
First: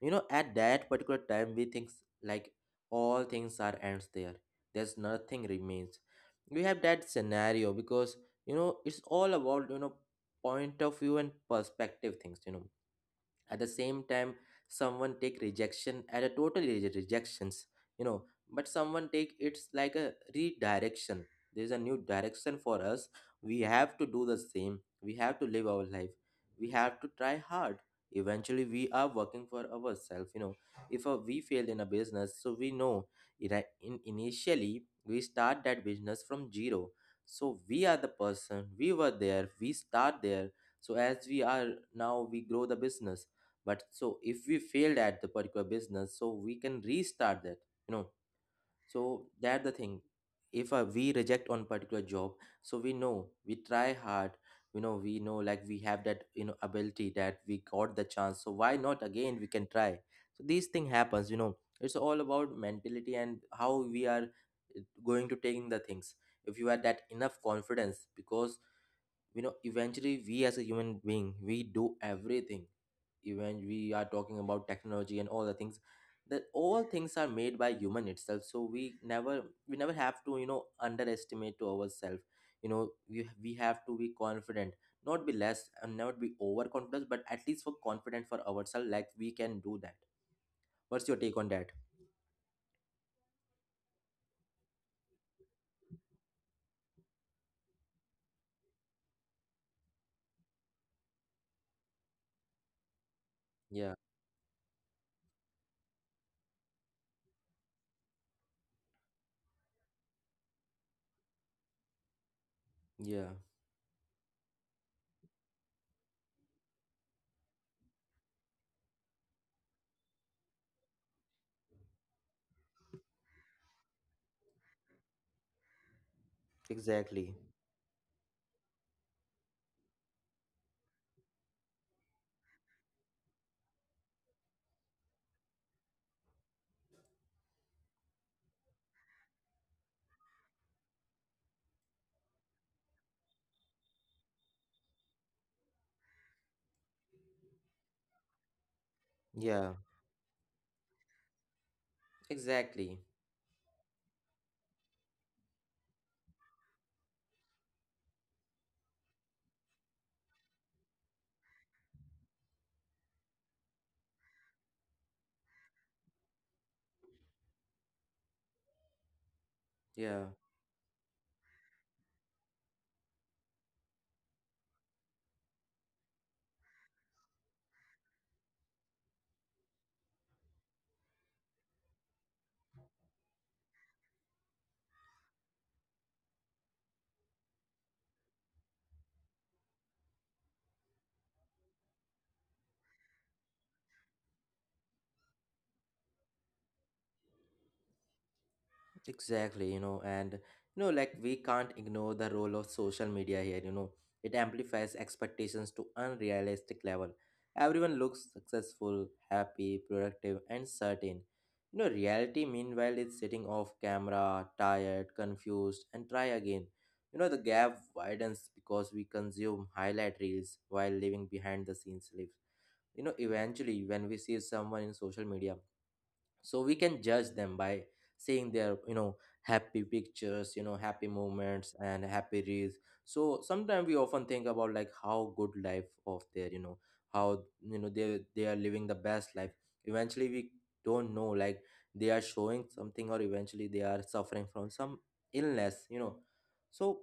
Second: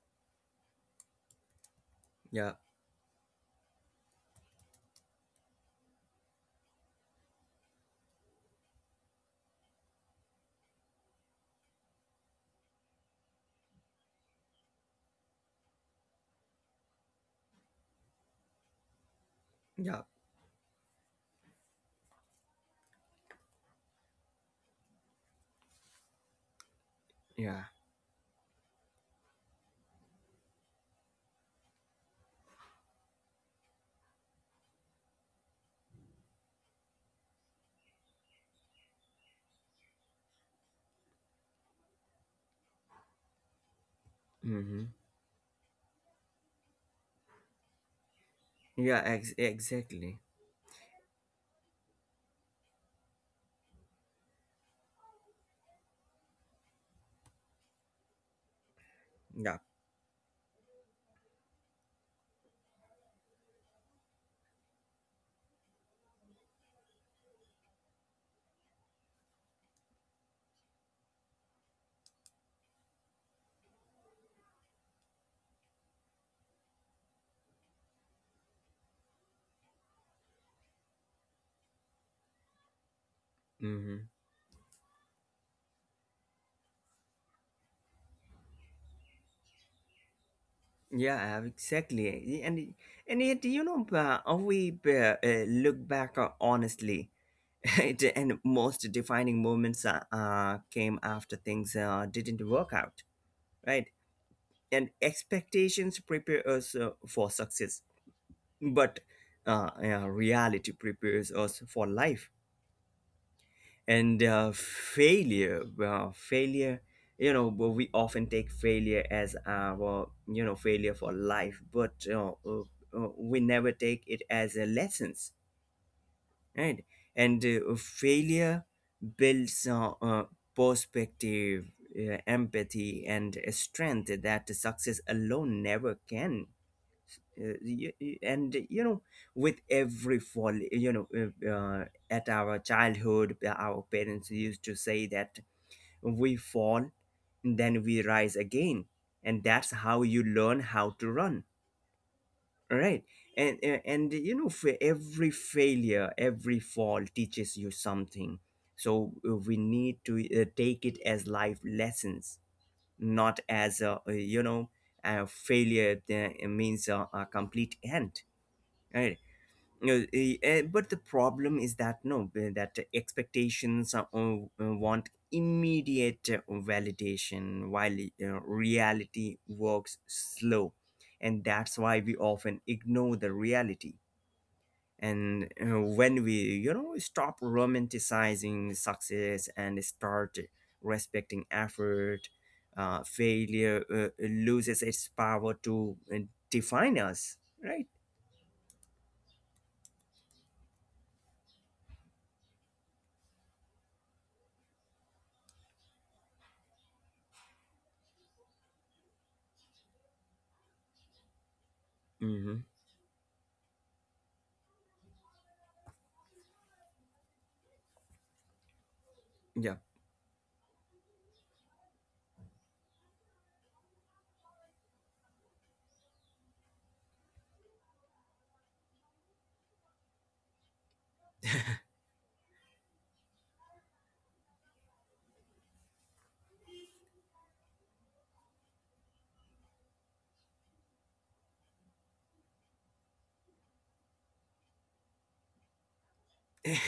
You know, at that particular time we think like
Yeah,
all things are ends there. There's nothing remains. We have that scenario because, you know, it's all about, you know, point of view and perspective things, you know, at the same time someone take rejection at a total rejections, you know, but someone take it's like
yeah,
a redirection, there's a new direction for us, we have to do the same, we have to live our life, we have to try
yeah.
hard, eventually we are working for ourselves, you know. If we failed in a business, so we know in initially we start that business from zero, so we are the person, we were there, we start there, so as we are now we grow the business, but so if we
Mm-hmm.
failed at the particular business, so we can restart that, you know,
Yeah,
so that the thing,
exactly.
if we reject on particular job, so we know we try hard, you know, we know like we have that, you know, ability that we got the chance, so why not again we
Yeah.
can try, so these thing happens, you know, it's all about mentality and how we are going to taking the things. If you had that enough confidence, because, you know, eventually we as a human being we do everything, when we are talking about technology and all the things, that all things are made by human itself, so we never, we never have to, you know, underestimate to ourselves, you know, we have to
Hmm.
be confident, not be less and not be overconfident, but at least for confident for ourselves, like we can do that. What's your take
Yeah,
on that?
exactly. And and yet, you know, we look back honestly, (laughs) it, and most defining moments came after things didn't work out, right?
yeah
And expectations prepare us for success, but yeah, reality prepares us for life.
yeah
And uh, failure, you know, but we often take failure as our, you know, failure for life, but we never take it as a lessons, right?
exactly
And failure builds perspective, empathy, and strength that success alone never can. And you know, with every fall, you know, at our childhood, our parents used to say that we fall, then we rise again, and that's
yeah
how you learn how to run, right?
exactly
And and you know, for every failure, every fall teaches you something. So we need to take it as life lessons, not as a, you know, failure means a complete end, right?
yeah
But the problem is that no, eh, that expectations are, want immediate validation, while reality works slow, and that's why we often ignore the reality. And when we, stop romanticizing success and start respecting effort, failure loses its power to define us, right?
Exactly, you know, and you know, like we can't ignore the role of social media here, you know. It amplifies expectations to unrealistic level. Everyone looks successful, happy, productive, and certain. You know, reality
Mm-hmm.
meanwhile is sitting off camera, tired, confused, and try again. You know, the gap widens because we consume
Yeah.
highlight reels while living behind the scenes lives. You know, eventually when we see someone in social media, so we can judge them by seeing their happy pictures, happy moments, and happy reels. So sometimes we often think about like how good life of their you know how you know They are living the best life. Eventually, we don't know like they are showing something, or eventually they are suffering from some illness. So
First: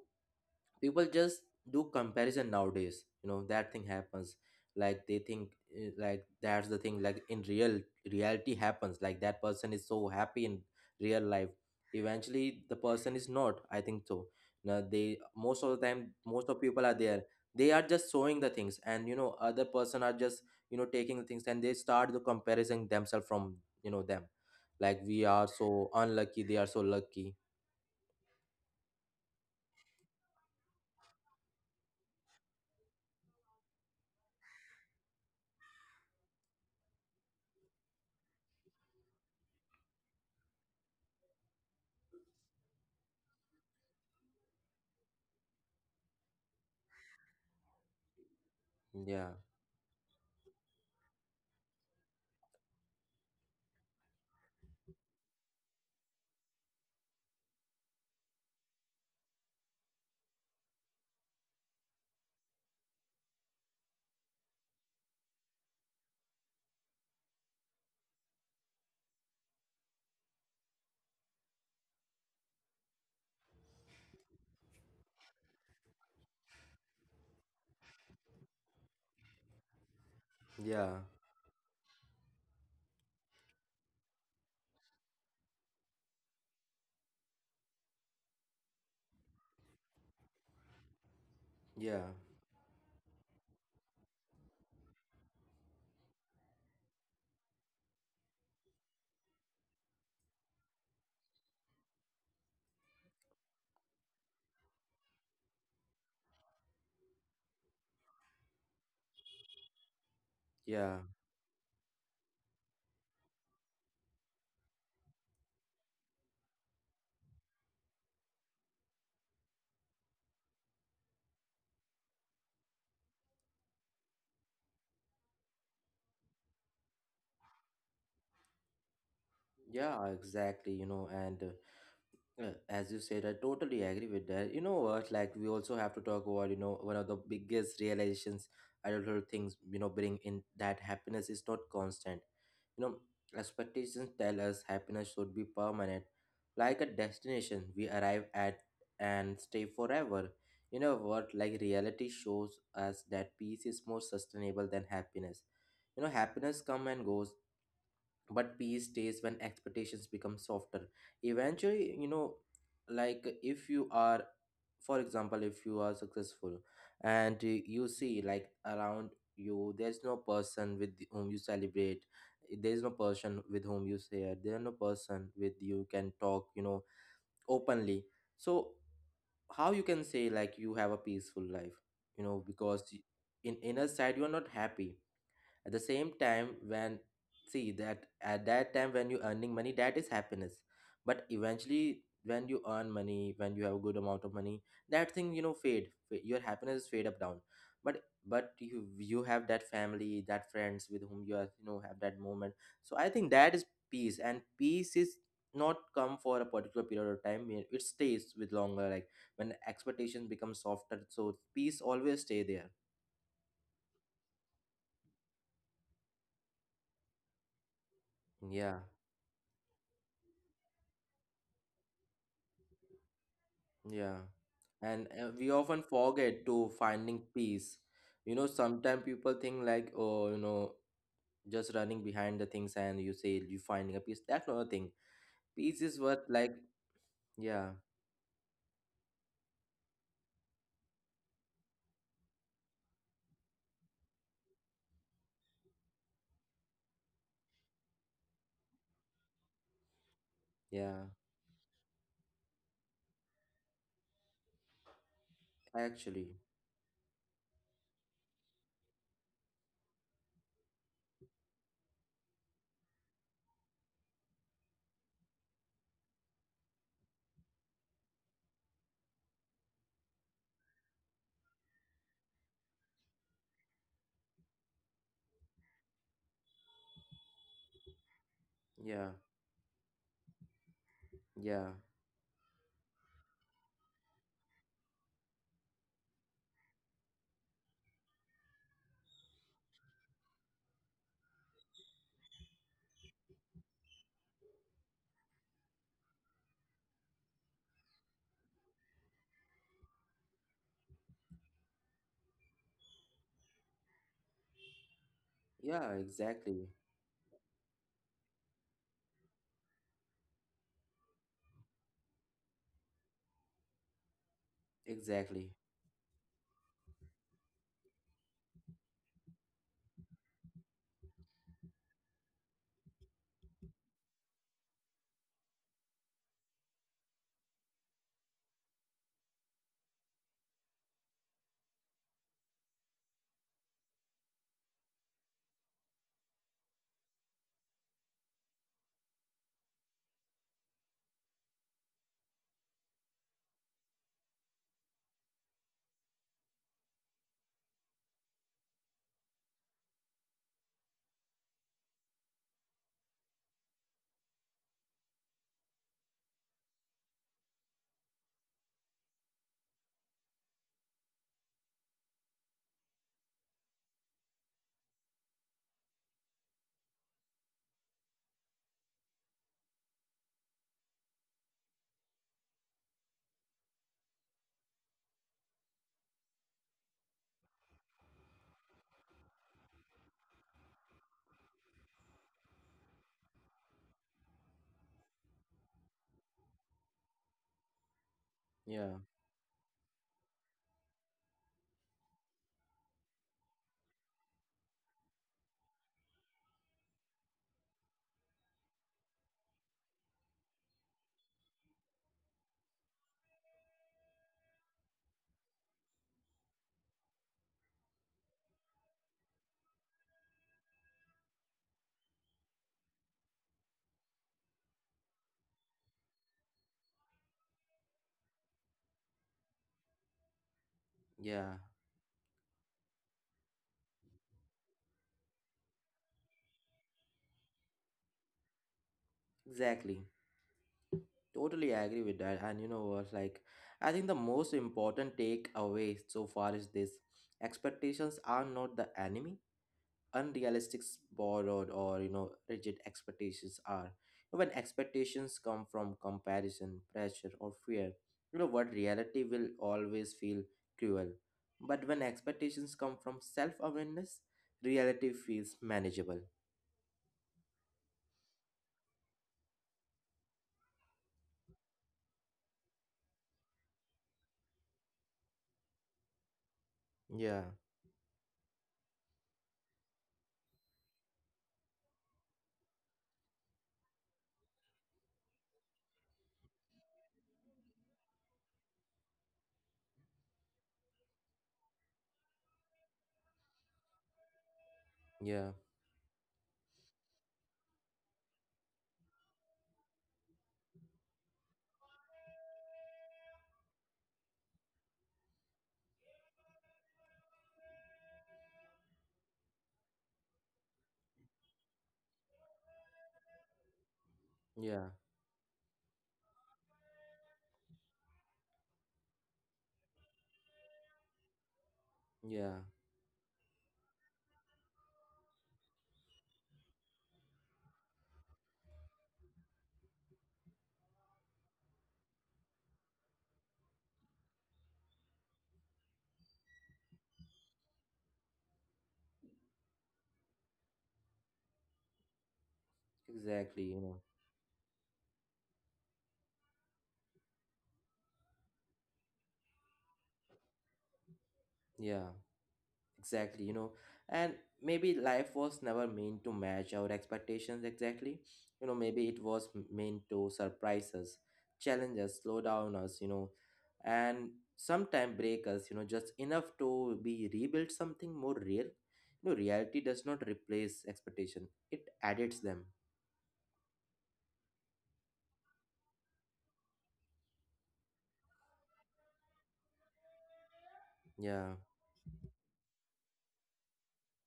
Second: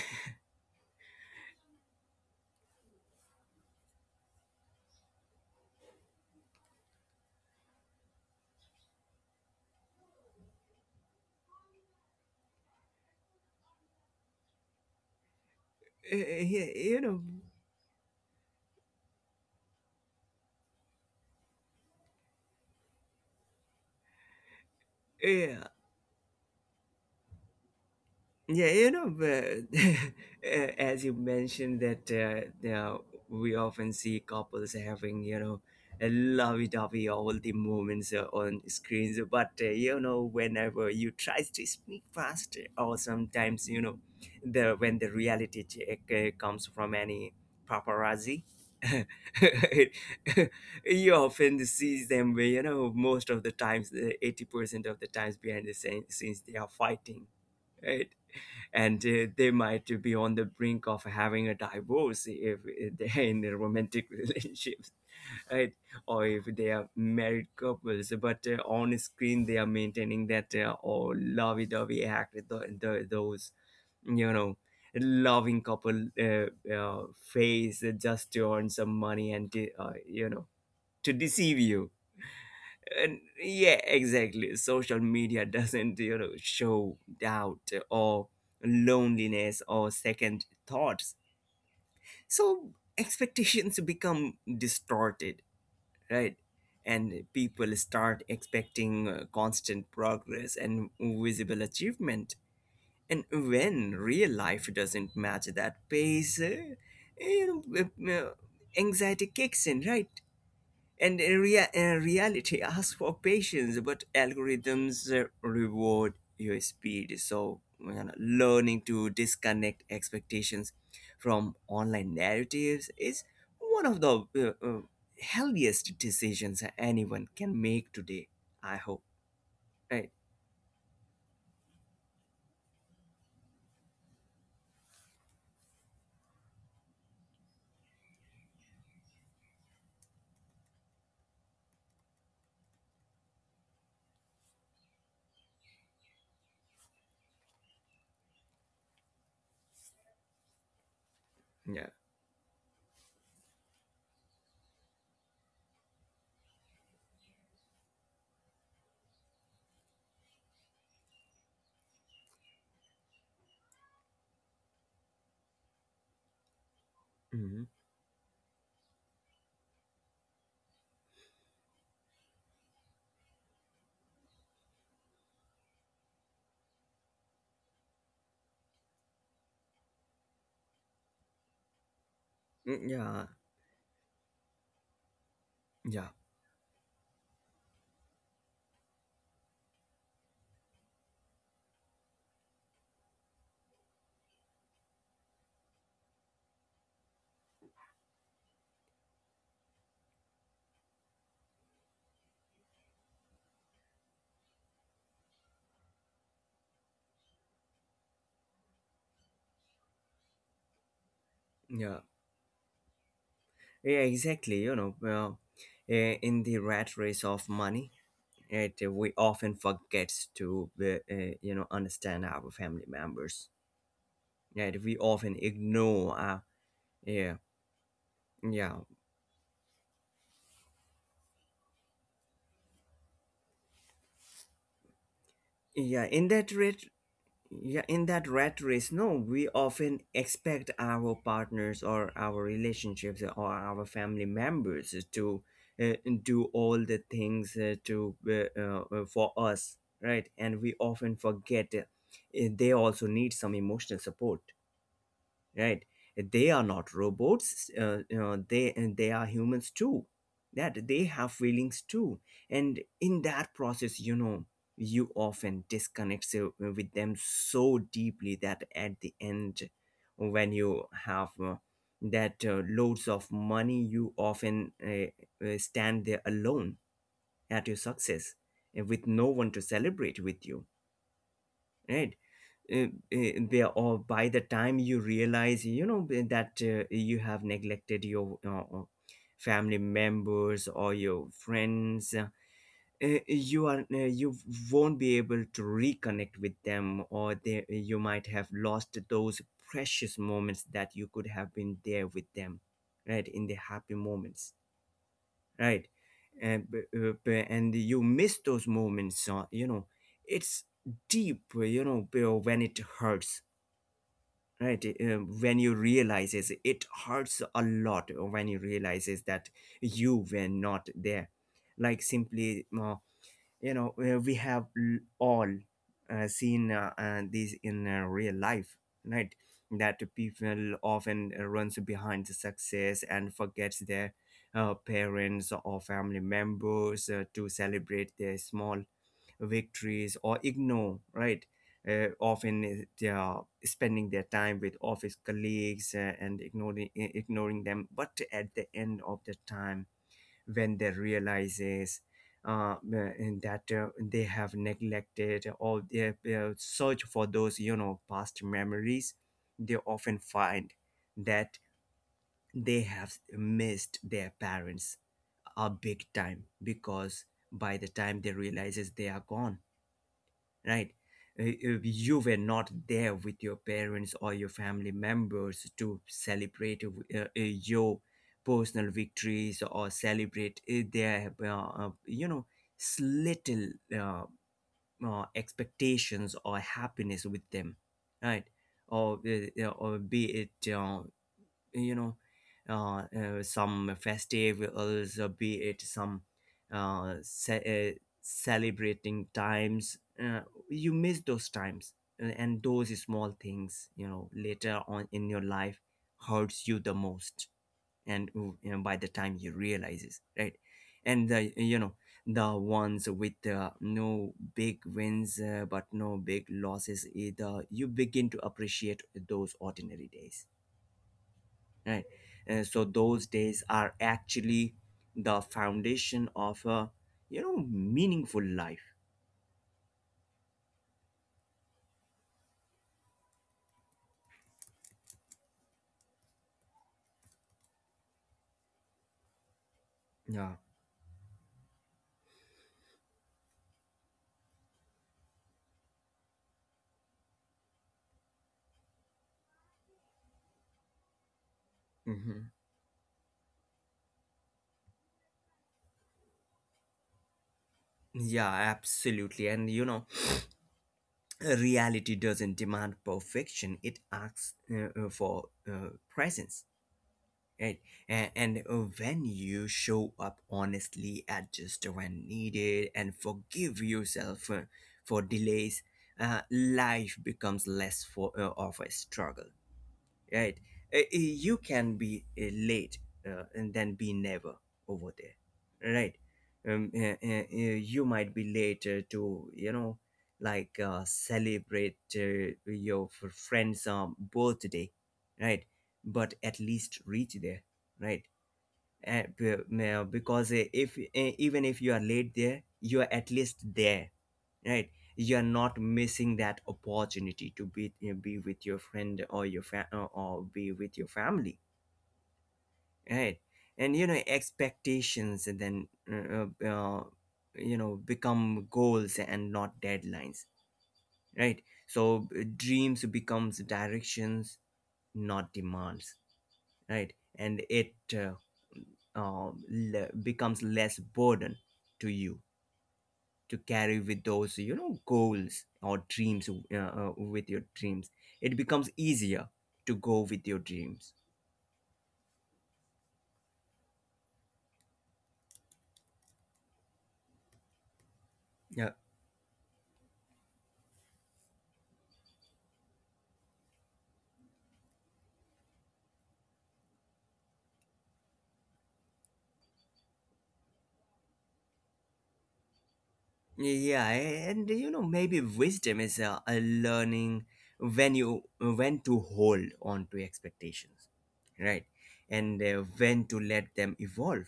people just do comparison nowadays, that thing happens. Like they think, like that's the thing. Like in real reality happens like that person is so happy in real life. Eventually the person is not, I think so. Now they, most of the time, most of
Yeah,
people are
you
there,
know,
they are just showing the things, and other person are just taking the things, and they start the comparison themselves from them. Like, we are
yeah.
so unlucky, they are so lucky.
Yeah, (laughs) as you mentioned that we often see couples having, a lovey-dovey all the moments on screens. But, whenever you try to speak fast or sometimes, the when the reality check comes from any paparazzi,
Yeah,
(laughs) you often see them, most of the times, 80% of the times behind the scenes, they are fighting. Right? And they might be on the brink of having a divorce if they're in a romantic (laughs) relationships, right? Or if they are married couples but on screen they are maintaining that oh, lovey-dovey act, those, you know loving couple face just to earn some money and to
yeah,
deceive you. And yeah, exactly. Social media (laughs) doesn't, show doubt or loneliness or second thoughts.
yeah,
So expectations become distorted, right? And people start expecting constant progress and visible achievement. And when real life doesn't match that pace, you know, uh, uh, anxiety kicks in, right?
yeah.
And in reality, ask for patience, but algorithms reward your speed. So, learning to disconnect expectations from online narratives is one of the healthiest decisions anyone can make today. I hope, right?
Yeah, exactly. You know, and as you said, I totally agree with that. You know what? Like, we also have to talk about, you know, one of the biggest realizations adulthood things, you know, bring in that happiness is not constant. You know, expectations tell us happiness should be permanent, like a destination we arrive at and stay forever. You know what? Like,
Yeah.
reality shows us that peace is more sustainable than happiness. You know, happiness come and goes, but peace stays when expectations become softer eventually. You know, like if you are, for example, if you are successful, and
Mhm.
you see like around you there's no person with whom you celebrate, there's no person with whom you share, there's no person with you can talk, you know, openly. So how you can say like you have a peaceful life, you know,
Yeah.
in inner side you are not happy. At the
Yeah.
same time when see that, at that time when you're earning money, that is happiness. But eventually when you earn money, when you have a good amount of money, that thing, you know, your happiness is fade up down, but you have that family, that friends with whom you are, you know, have that moment. So I think that is peace. And peace is not come for a particular period of time, it stays with longer. Like when expectations become softer, so peace
Yeah.
always stay there.
Yeah. Exactly. In the rat race of money, right,
Yeah.
we often forget to understand our family members,
Yeah.
right? We
And
often
we often
ignore our,
forget to
yeah,
finding peace. You know,
yeah.
sometimes people think like, oh, you know, just running behind the things and you say you finding a peace. That's not a thing. Peace
yeah
is
in
what
that
like,
rat yeah,
yeah,
in that rat race, no, we often expect our partners or our relationships or our family members to uh, do all the things to for us, right? And we often
yeah,
forget they also need some emotional support, right?
actually,
They are not robots, they are humans too, that they have feelings too. And in that process, you often disconnect so, with them so deeply that at the end when you have that loads of money, you often stand there alone at your success and with
yeah,
no one to celebrate with you,
yeah,
right? Uh, uh, there or by the time you realize, that you have neglected your family members or your friends, you are you won't be able to reconnect with them, or you might have lost those precious moments that you could have been there with them, right? In the happy moments, right?
yeah,
and b-
exactly,
uh, b- and you miss those moments, it's deep, when it hurts, right? When
exactly,
you realizes it hurts a lot when you realizes that you were not there, like simply, we have all seen, these in real life, right? That people often runs behind the success and forgets their parents or family members to celebrate their small victories or ignore, right? Often they are spending their time with office colleagues and ignoring them, but at the end of the time when they realizes, and that they have neglected or they search for those, past memories, they often find that they have missed their parents a big time, because by the time they realizes they are gone, right? You were not there with your parents or your family members to celebrate your personal victories or celebrate little uh, expectations or happiness with them, right?
yeah,
Or be it you know some festivals, be it some uh, ce- uh, celebrating times, you miss those times, and those small things, later on in your life, hurts you the most. And by the time you realize it, right? And the, the ones with no big wins but no big losses either, you begin to appreciate those ordinary days,
yeah,
right? And so those days are actually the foundation of a, meaningful life.
exactly. Totally agree with that. And you know what, like, I think the most important takeaway so far is this: expectations are not the enemy.
Yeah.
Unrealistic, borrowed, or, you know, rigid expectations are. When expectations come from comparison, pressure, or fear, you know what, reality will always feel cruel. But when
Hmm.
expectations come from self-awareness, reality feels manageable.
Yeah, absolutely. And (sniffs) reality doesn't demand perfection, it asks for presence,
Yeah,
right? And when you show up honestly, adjust when needed, and forgive yourself for delays, life becomes less for of a struggle, right? You can be late and then be never over there,
yeah,
right? You might be late to, celebrate your friend's birthday, right? But at least reach there, right? and be- now, because if Even if you are late there, you are at least there, right?
yeah,
You are not missing that opportunity to be, be with your friend or your fa- or be with your family,
yeah,
right? And expectations, and then uh, you know become goals and not deadlines, right? So dreams becomes directions, not demands, right? And it becomes less burden to you to
exactly,
carry
you
with
know,
those, goals or dreams, with your dreams. It becomes easier to go with your dreams.
yeah. Exactly, you know, and maybe life was never meant to match our expectations exactly. You
Yeah,
know, maybe it was meant to surprise us, challenge us, slow down us, you know, and sometimes break us, you know, just enough to be rebuild something more real. You know, reality does not replace expectation, it edits them.
yeah. And maybe wisdom is a learning when you when to hold on to expectations,
Yeah.
right? And when to let them evolve,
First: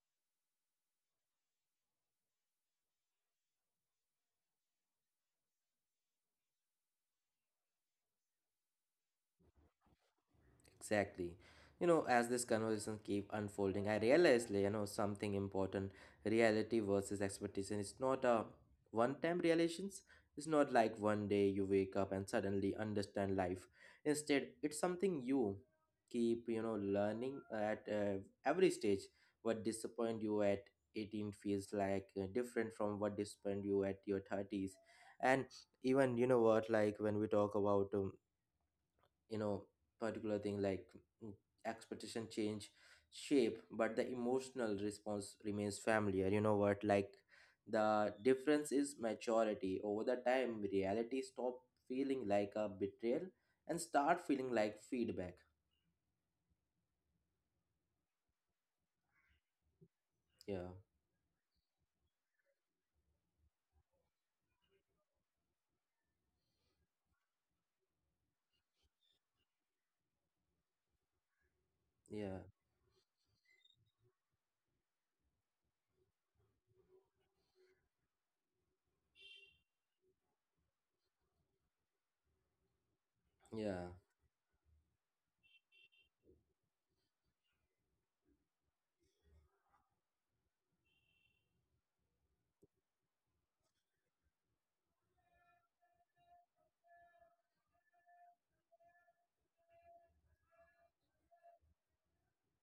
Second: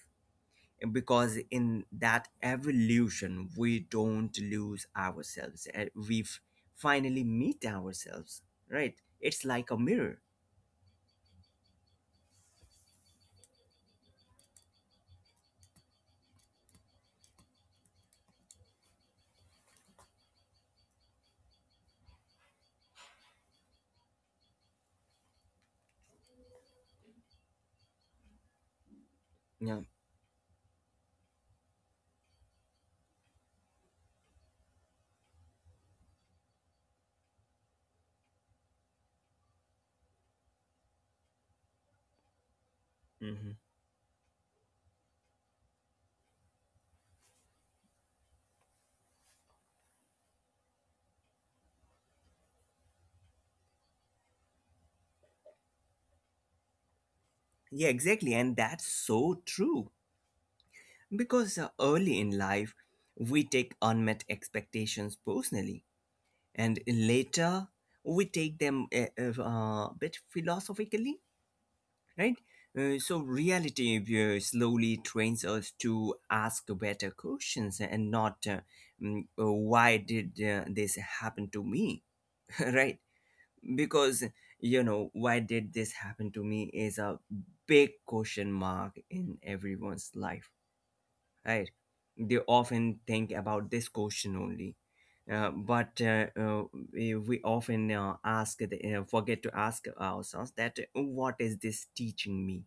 because in that evolution we don't lose ourselves and we finally meet ourselves, right? It's like a mirror.
Exactly. You know, as this conversation keep unfolding, I realized, like, you know, something important. Reality versus expectation. It's not a one-time realizations. It's not like one day you wake up and suddenly understand life. Instead, it's something you keep, you know, learning at every stage. What
Yeah.
disappoint you at 18 feels like different from what disappoint you at your 30s. And even, you know what, like when we talk about you know particular thing like mm, expectation change shape,
Hmm.
but the emotional response remains familiar. You know what, like the difference is maturity. Over the time, reality stop feeling like a betrayal and start feeling like feedback.
Yeah, exactly, and that's so true.
Yeah,
Because early in life we take unmet expectations personally, and later we take them a bit philosophically,
yeah,
right? So reality slowly trains us to ask better questions and not, why did this happen to me, (laughs) right?
yeah,
Because, why did this happen to me is a big question mark in everyone's life, right? They often think about this question only. But we often forget to ask ourselves that what is this teaching me,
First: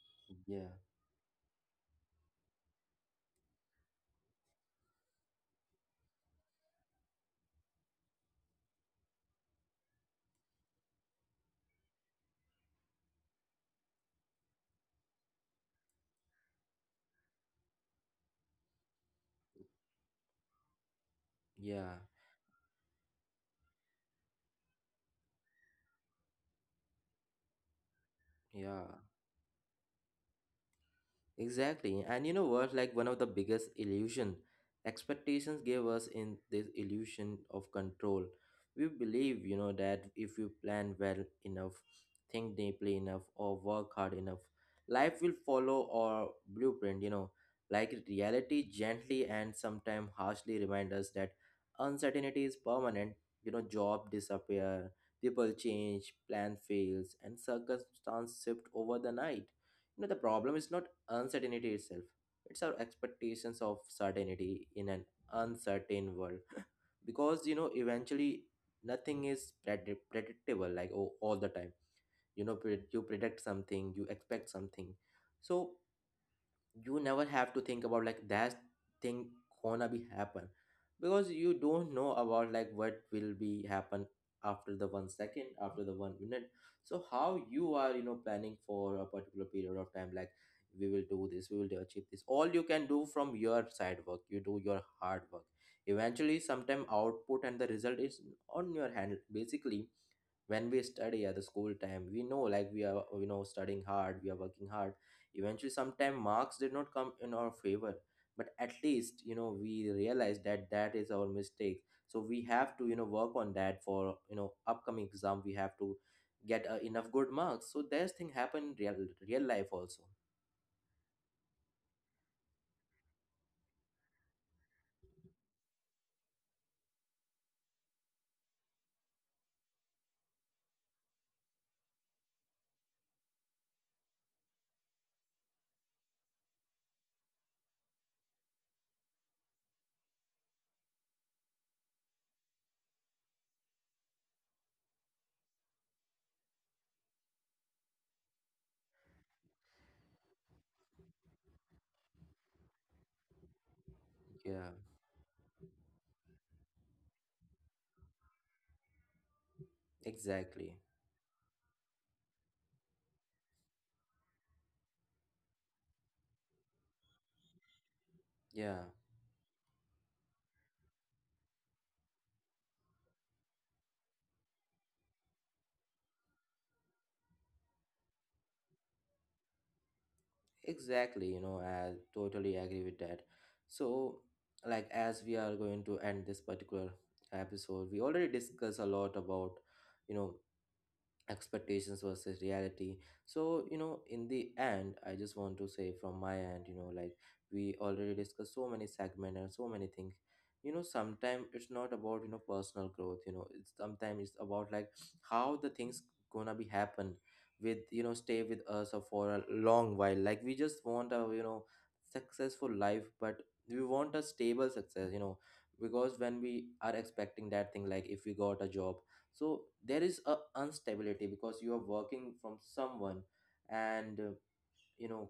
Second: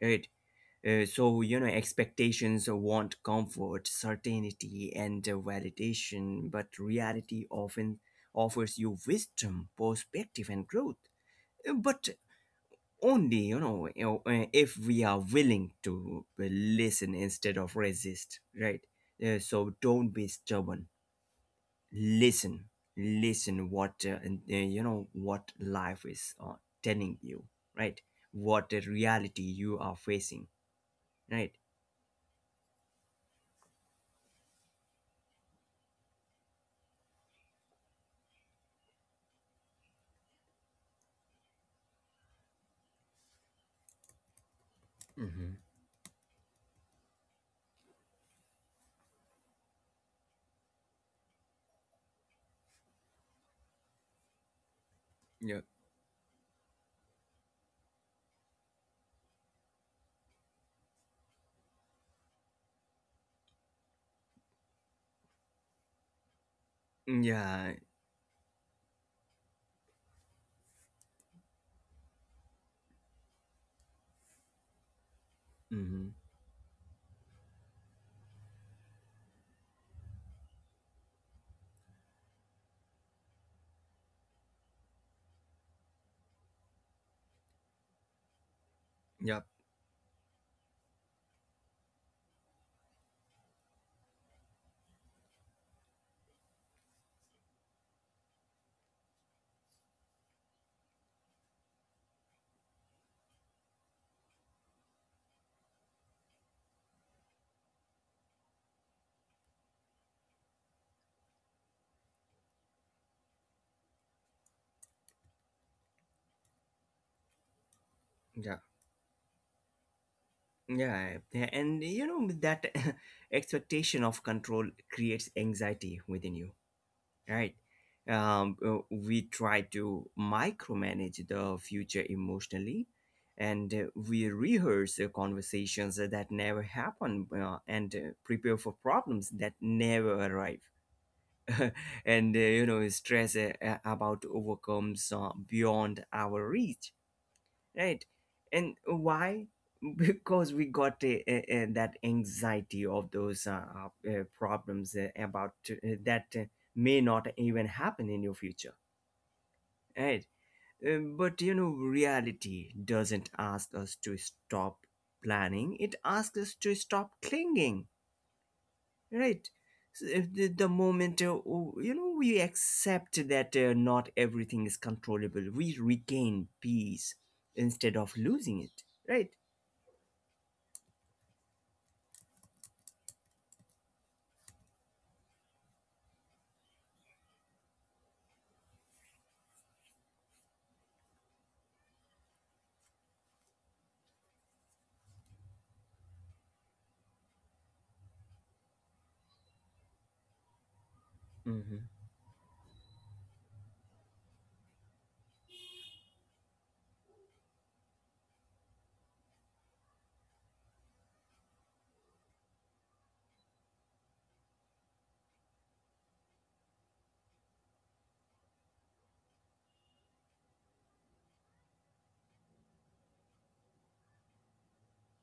right?
yeah,
So, expectations want comfort, certainty, and validation, but reality often offers you wisdom, perspective, and growth. But only, if we are willing to listen instead of resist, right? So don't be stubborn.
yeah,
Listen, listen what, what life is telling you, right? What the
yeah.
reality you are facing, right?
Exactly. And you know what? Like, one of the biggest illusion expectations gave us in this illusion of control. We believe, you know, that if you plan well enough, think deeply enough, or work hard enough, life will
Mm-hmm.
follow our blueprint, you know. Like reality gently and sometimes harshly remind us that uncertainty is permanent. You know, job disappear, people
Yeah,
change, plan fails, and circumstance shift over the night. You know, the problem is not uncertainty itself, it's our expectations of certainty in an uncertain world. (laughs) Because, you know,
yeah.
eventually nothing is predictable, like oh, all the time. You know, you predict something, you expect something. So,
Mm-hmm.
you never have to think about like that thing gonna be happen, because you don't know about like what will be happen after the 1 second, after the 1 minute. So how you are, you know, planning for a particular
Yep.
period of time, like we will do this, we will achieve this. All you can do from your side, work, you do your hard work. Eventually sometime output and the result is on your hand basically. When we study at the school time, we know like we are, you know, studying hard, we are working hard. Eventually sometime marks did not come in our favor. But at least, you know, we realize that that is our mistake. So we have to, you know, work on that. For, you know, upcoming exam we have to get enough good marks. So there's thing
Yeah.
happen in real real life also.
Yeah. Yeah, and that (laughs) expectation of control creates anxiety within you, right? We try to micromanage the future emotionally, and we rehearse conversations that never happen, and prepare for problems that never arrive. (laughs) And stress about overcomes beyond our reach, right? And why? (laughs) Because we got that anxiety of those
Yeah,
problems about that may not even happen in your future, right?
exactly,
But reality doesn't ask us to stop planning, it asks us to stop clinging,
yeah.
right? So if the moment, we accept that not everything is controllable, we regain peace instead of losing it, right?
Exactly, you know, I totally agree with that. So, like, as we are going to end this particular episode, we already discussed a lot about, you know, expectations versus reality. So, you know, in the end I just want to say from my end, you know, like we already discussed so many segment and so many things. You know, sometimes it's
Mm-hmm.
not about, you know, personal growth. You know, it's sometimes it's about like how the things gonna be happen with, you know, stay with us or for a long while. Like, we just want a, you know, successful life, but we want a stable success, you know. Because when we are expecting that thing, like if we got a job, so there is a instability, because you are working from someone, and you know,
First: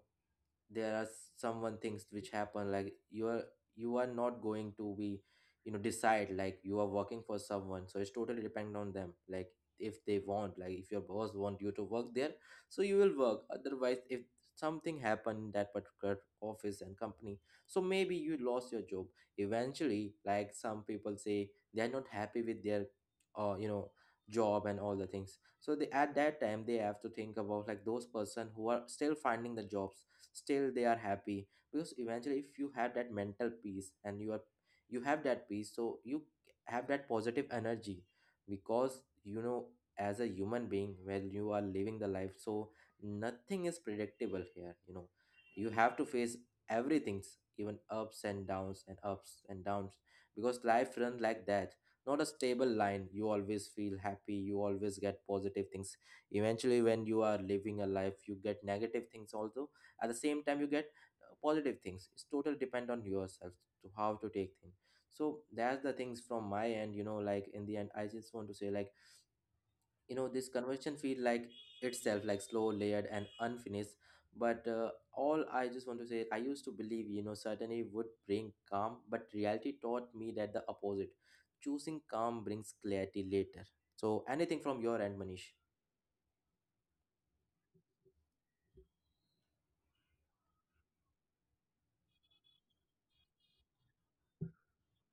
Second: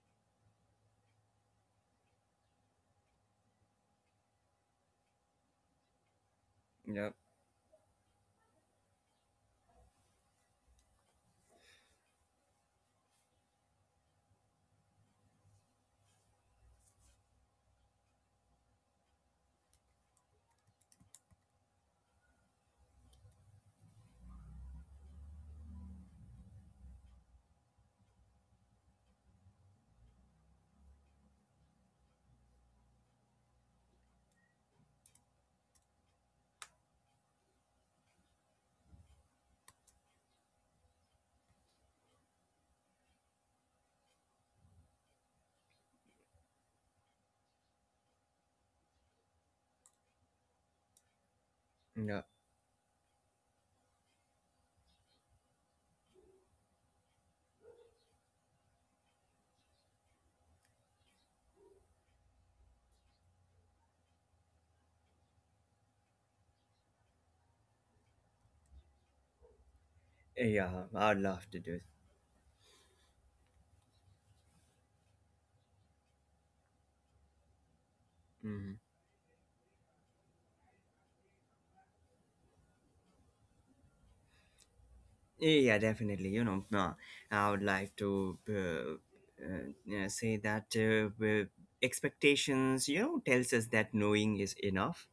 there are someone things which happen like you are not going to be, you know, decide. Like, you are
Yeah.
working for someone, so it's totally depend on them. Like, if they want, like if your boss want you to work there, so you will work. Otherwise, if something happened in that particular office and company, so maybe you lost your job. Eventually, like some people say they are not happy with their you know job and all the things. So they at that time they have to think about like those person who are still finding the jobs, still they are happy. Because eventually if you have that mental peace, and you are, you have that peace, so you have that positive energy. Because, you know, as a human being, when you are living the life, so nothing is predictable here, you know. You have to face everything's, even ups and downs and ups and downs, because life runs like that.
Yeah.
Not a stable line. You always feel happy, you always get positive things? Eventually when you are living a life, you get negative things also. At the same time you get positive things. It's total depend on yourself to how to take things. So that's the things from my end. You know, like in the end I just want to say, like, you know, this
Yeah.
conversation
I'd
feel
love
like
to do it.
itself, like slow, layered, and unfinished. But all I just want to say, I used to believe, you know, certainty would bring
Mm-hmm.
calm, but reality taught me that the opposite. Choosing calm brings clarity later. So anything from your end, Manish?
Yeah, definitely. I would like to yeah, say that expectations, tells us that knowing is enough.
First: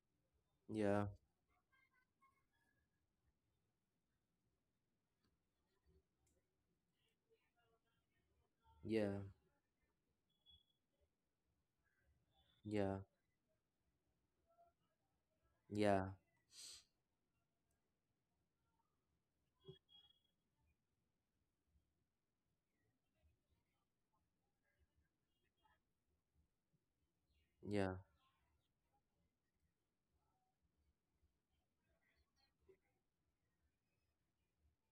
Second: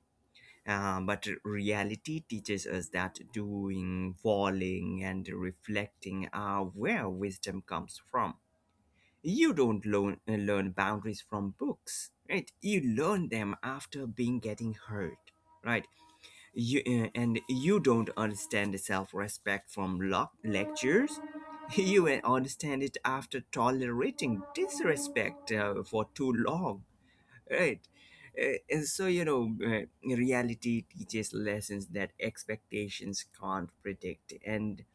Yeah,
But reality teaches us that doing, falling, and reflecting are where wisdom comes from.
yeah,
You don't learn, learn boundaries from books, right? You
yeah,
learn them after being getting hurt, right?
yeah,
You, and you don't understand self-respect from lectures. (laughs) You understand it after tolerating disrespect for too long, right?
yeah,
And so you know, reality teaches lessons that expectations can't predict, and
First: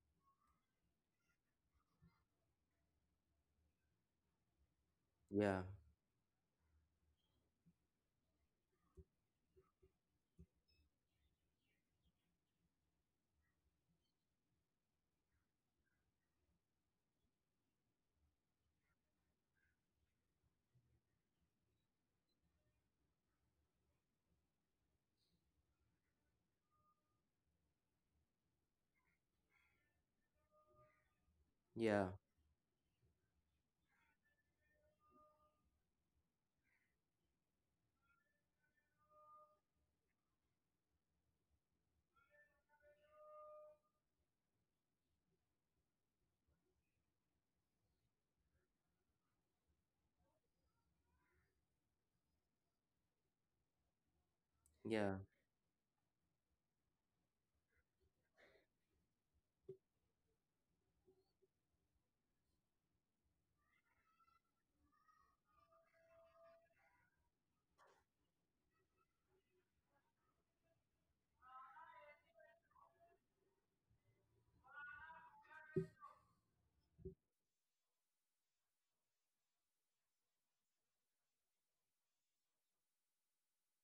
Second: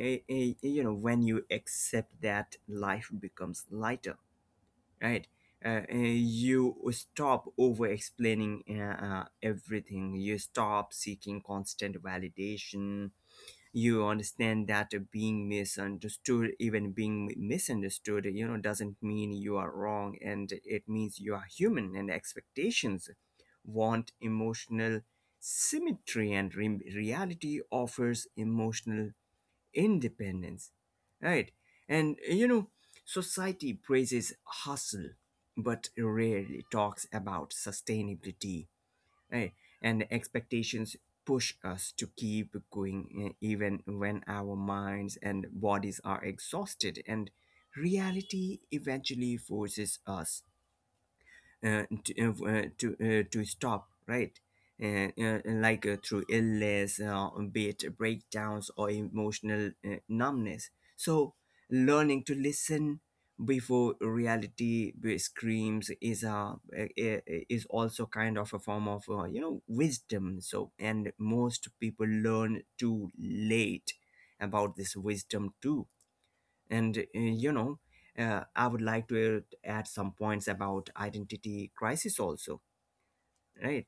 when you accept that, life becomes lighter, right?
yeah,
You stop over explaining everything, you stop seeking constant validation. You understand that being misunderstood, even being misunderstood, doesn't mean you are wrong, and it means you are human. And expectations want emotional symmetry and reality offers emotional independence, right?
yeah.
And society praises hustle but rarely talks about sustainability, right? And expectations push us to keep going, even when our minds and bodies are exhausted, and reality eventually forces us uh, to, to stop, right?
Yeah,
Like through illness, be it breakdowns or emotional numbness. So, learning to listen before reality screams is is also kind of a form of, wisdom. So, and most people learn too late about this wisdom too. And I would like to add some points about identity crisis also, right?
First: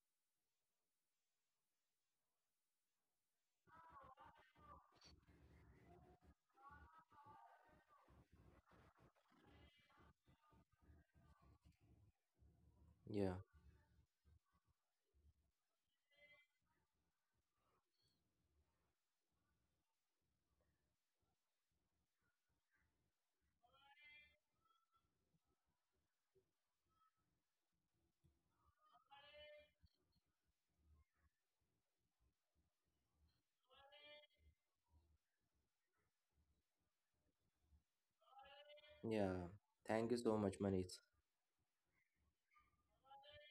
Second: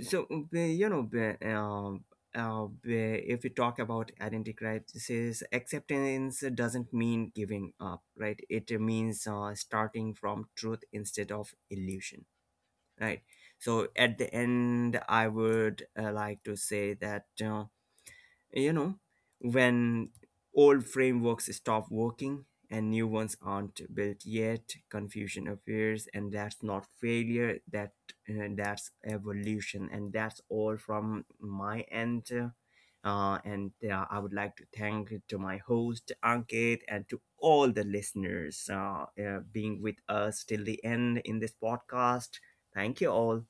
So if we talk about identity crisis, acceptance doesn't mean giving up, right? It means starting from truth instead of illusion, right?
yeah,
So at the end I would like to say that, uh, you know when old frameworks stop working and new ones aren't built yet, confusion appears, and that's not failure, that's evolution. And that's all from my end. And I would like to thank to my host Ankit and to all the listeners
yeah.
being with
Thank you so
us
much,
till the
Manish.
end in this podcast. Thank you all.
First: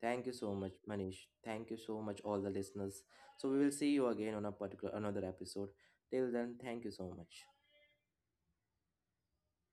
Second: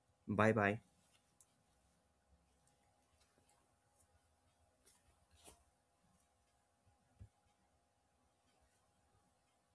Thank you
Bye
so much,
bye.
Manish. Thank you so much, all the listeners. So we will see you again on a particular another episode. Till then, thank you so much.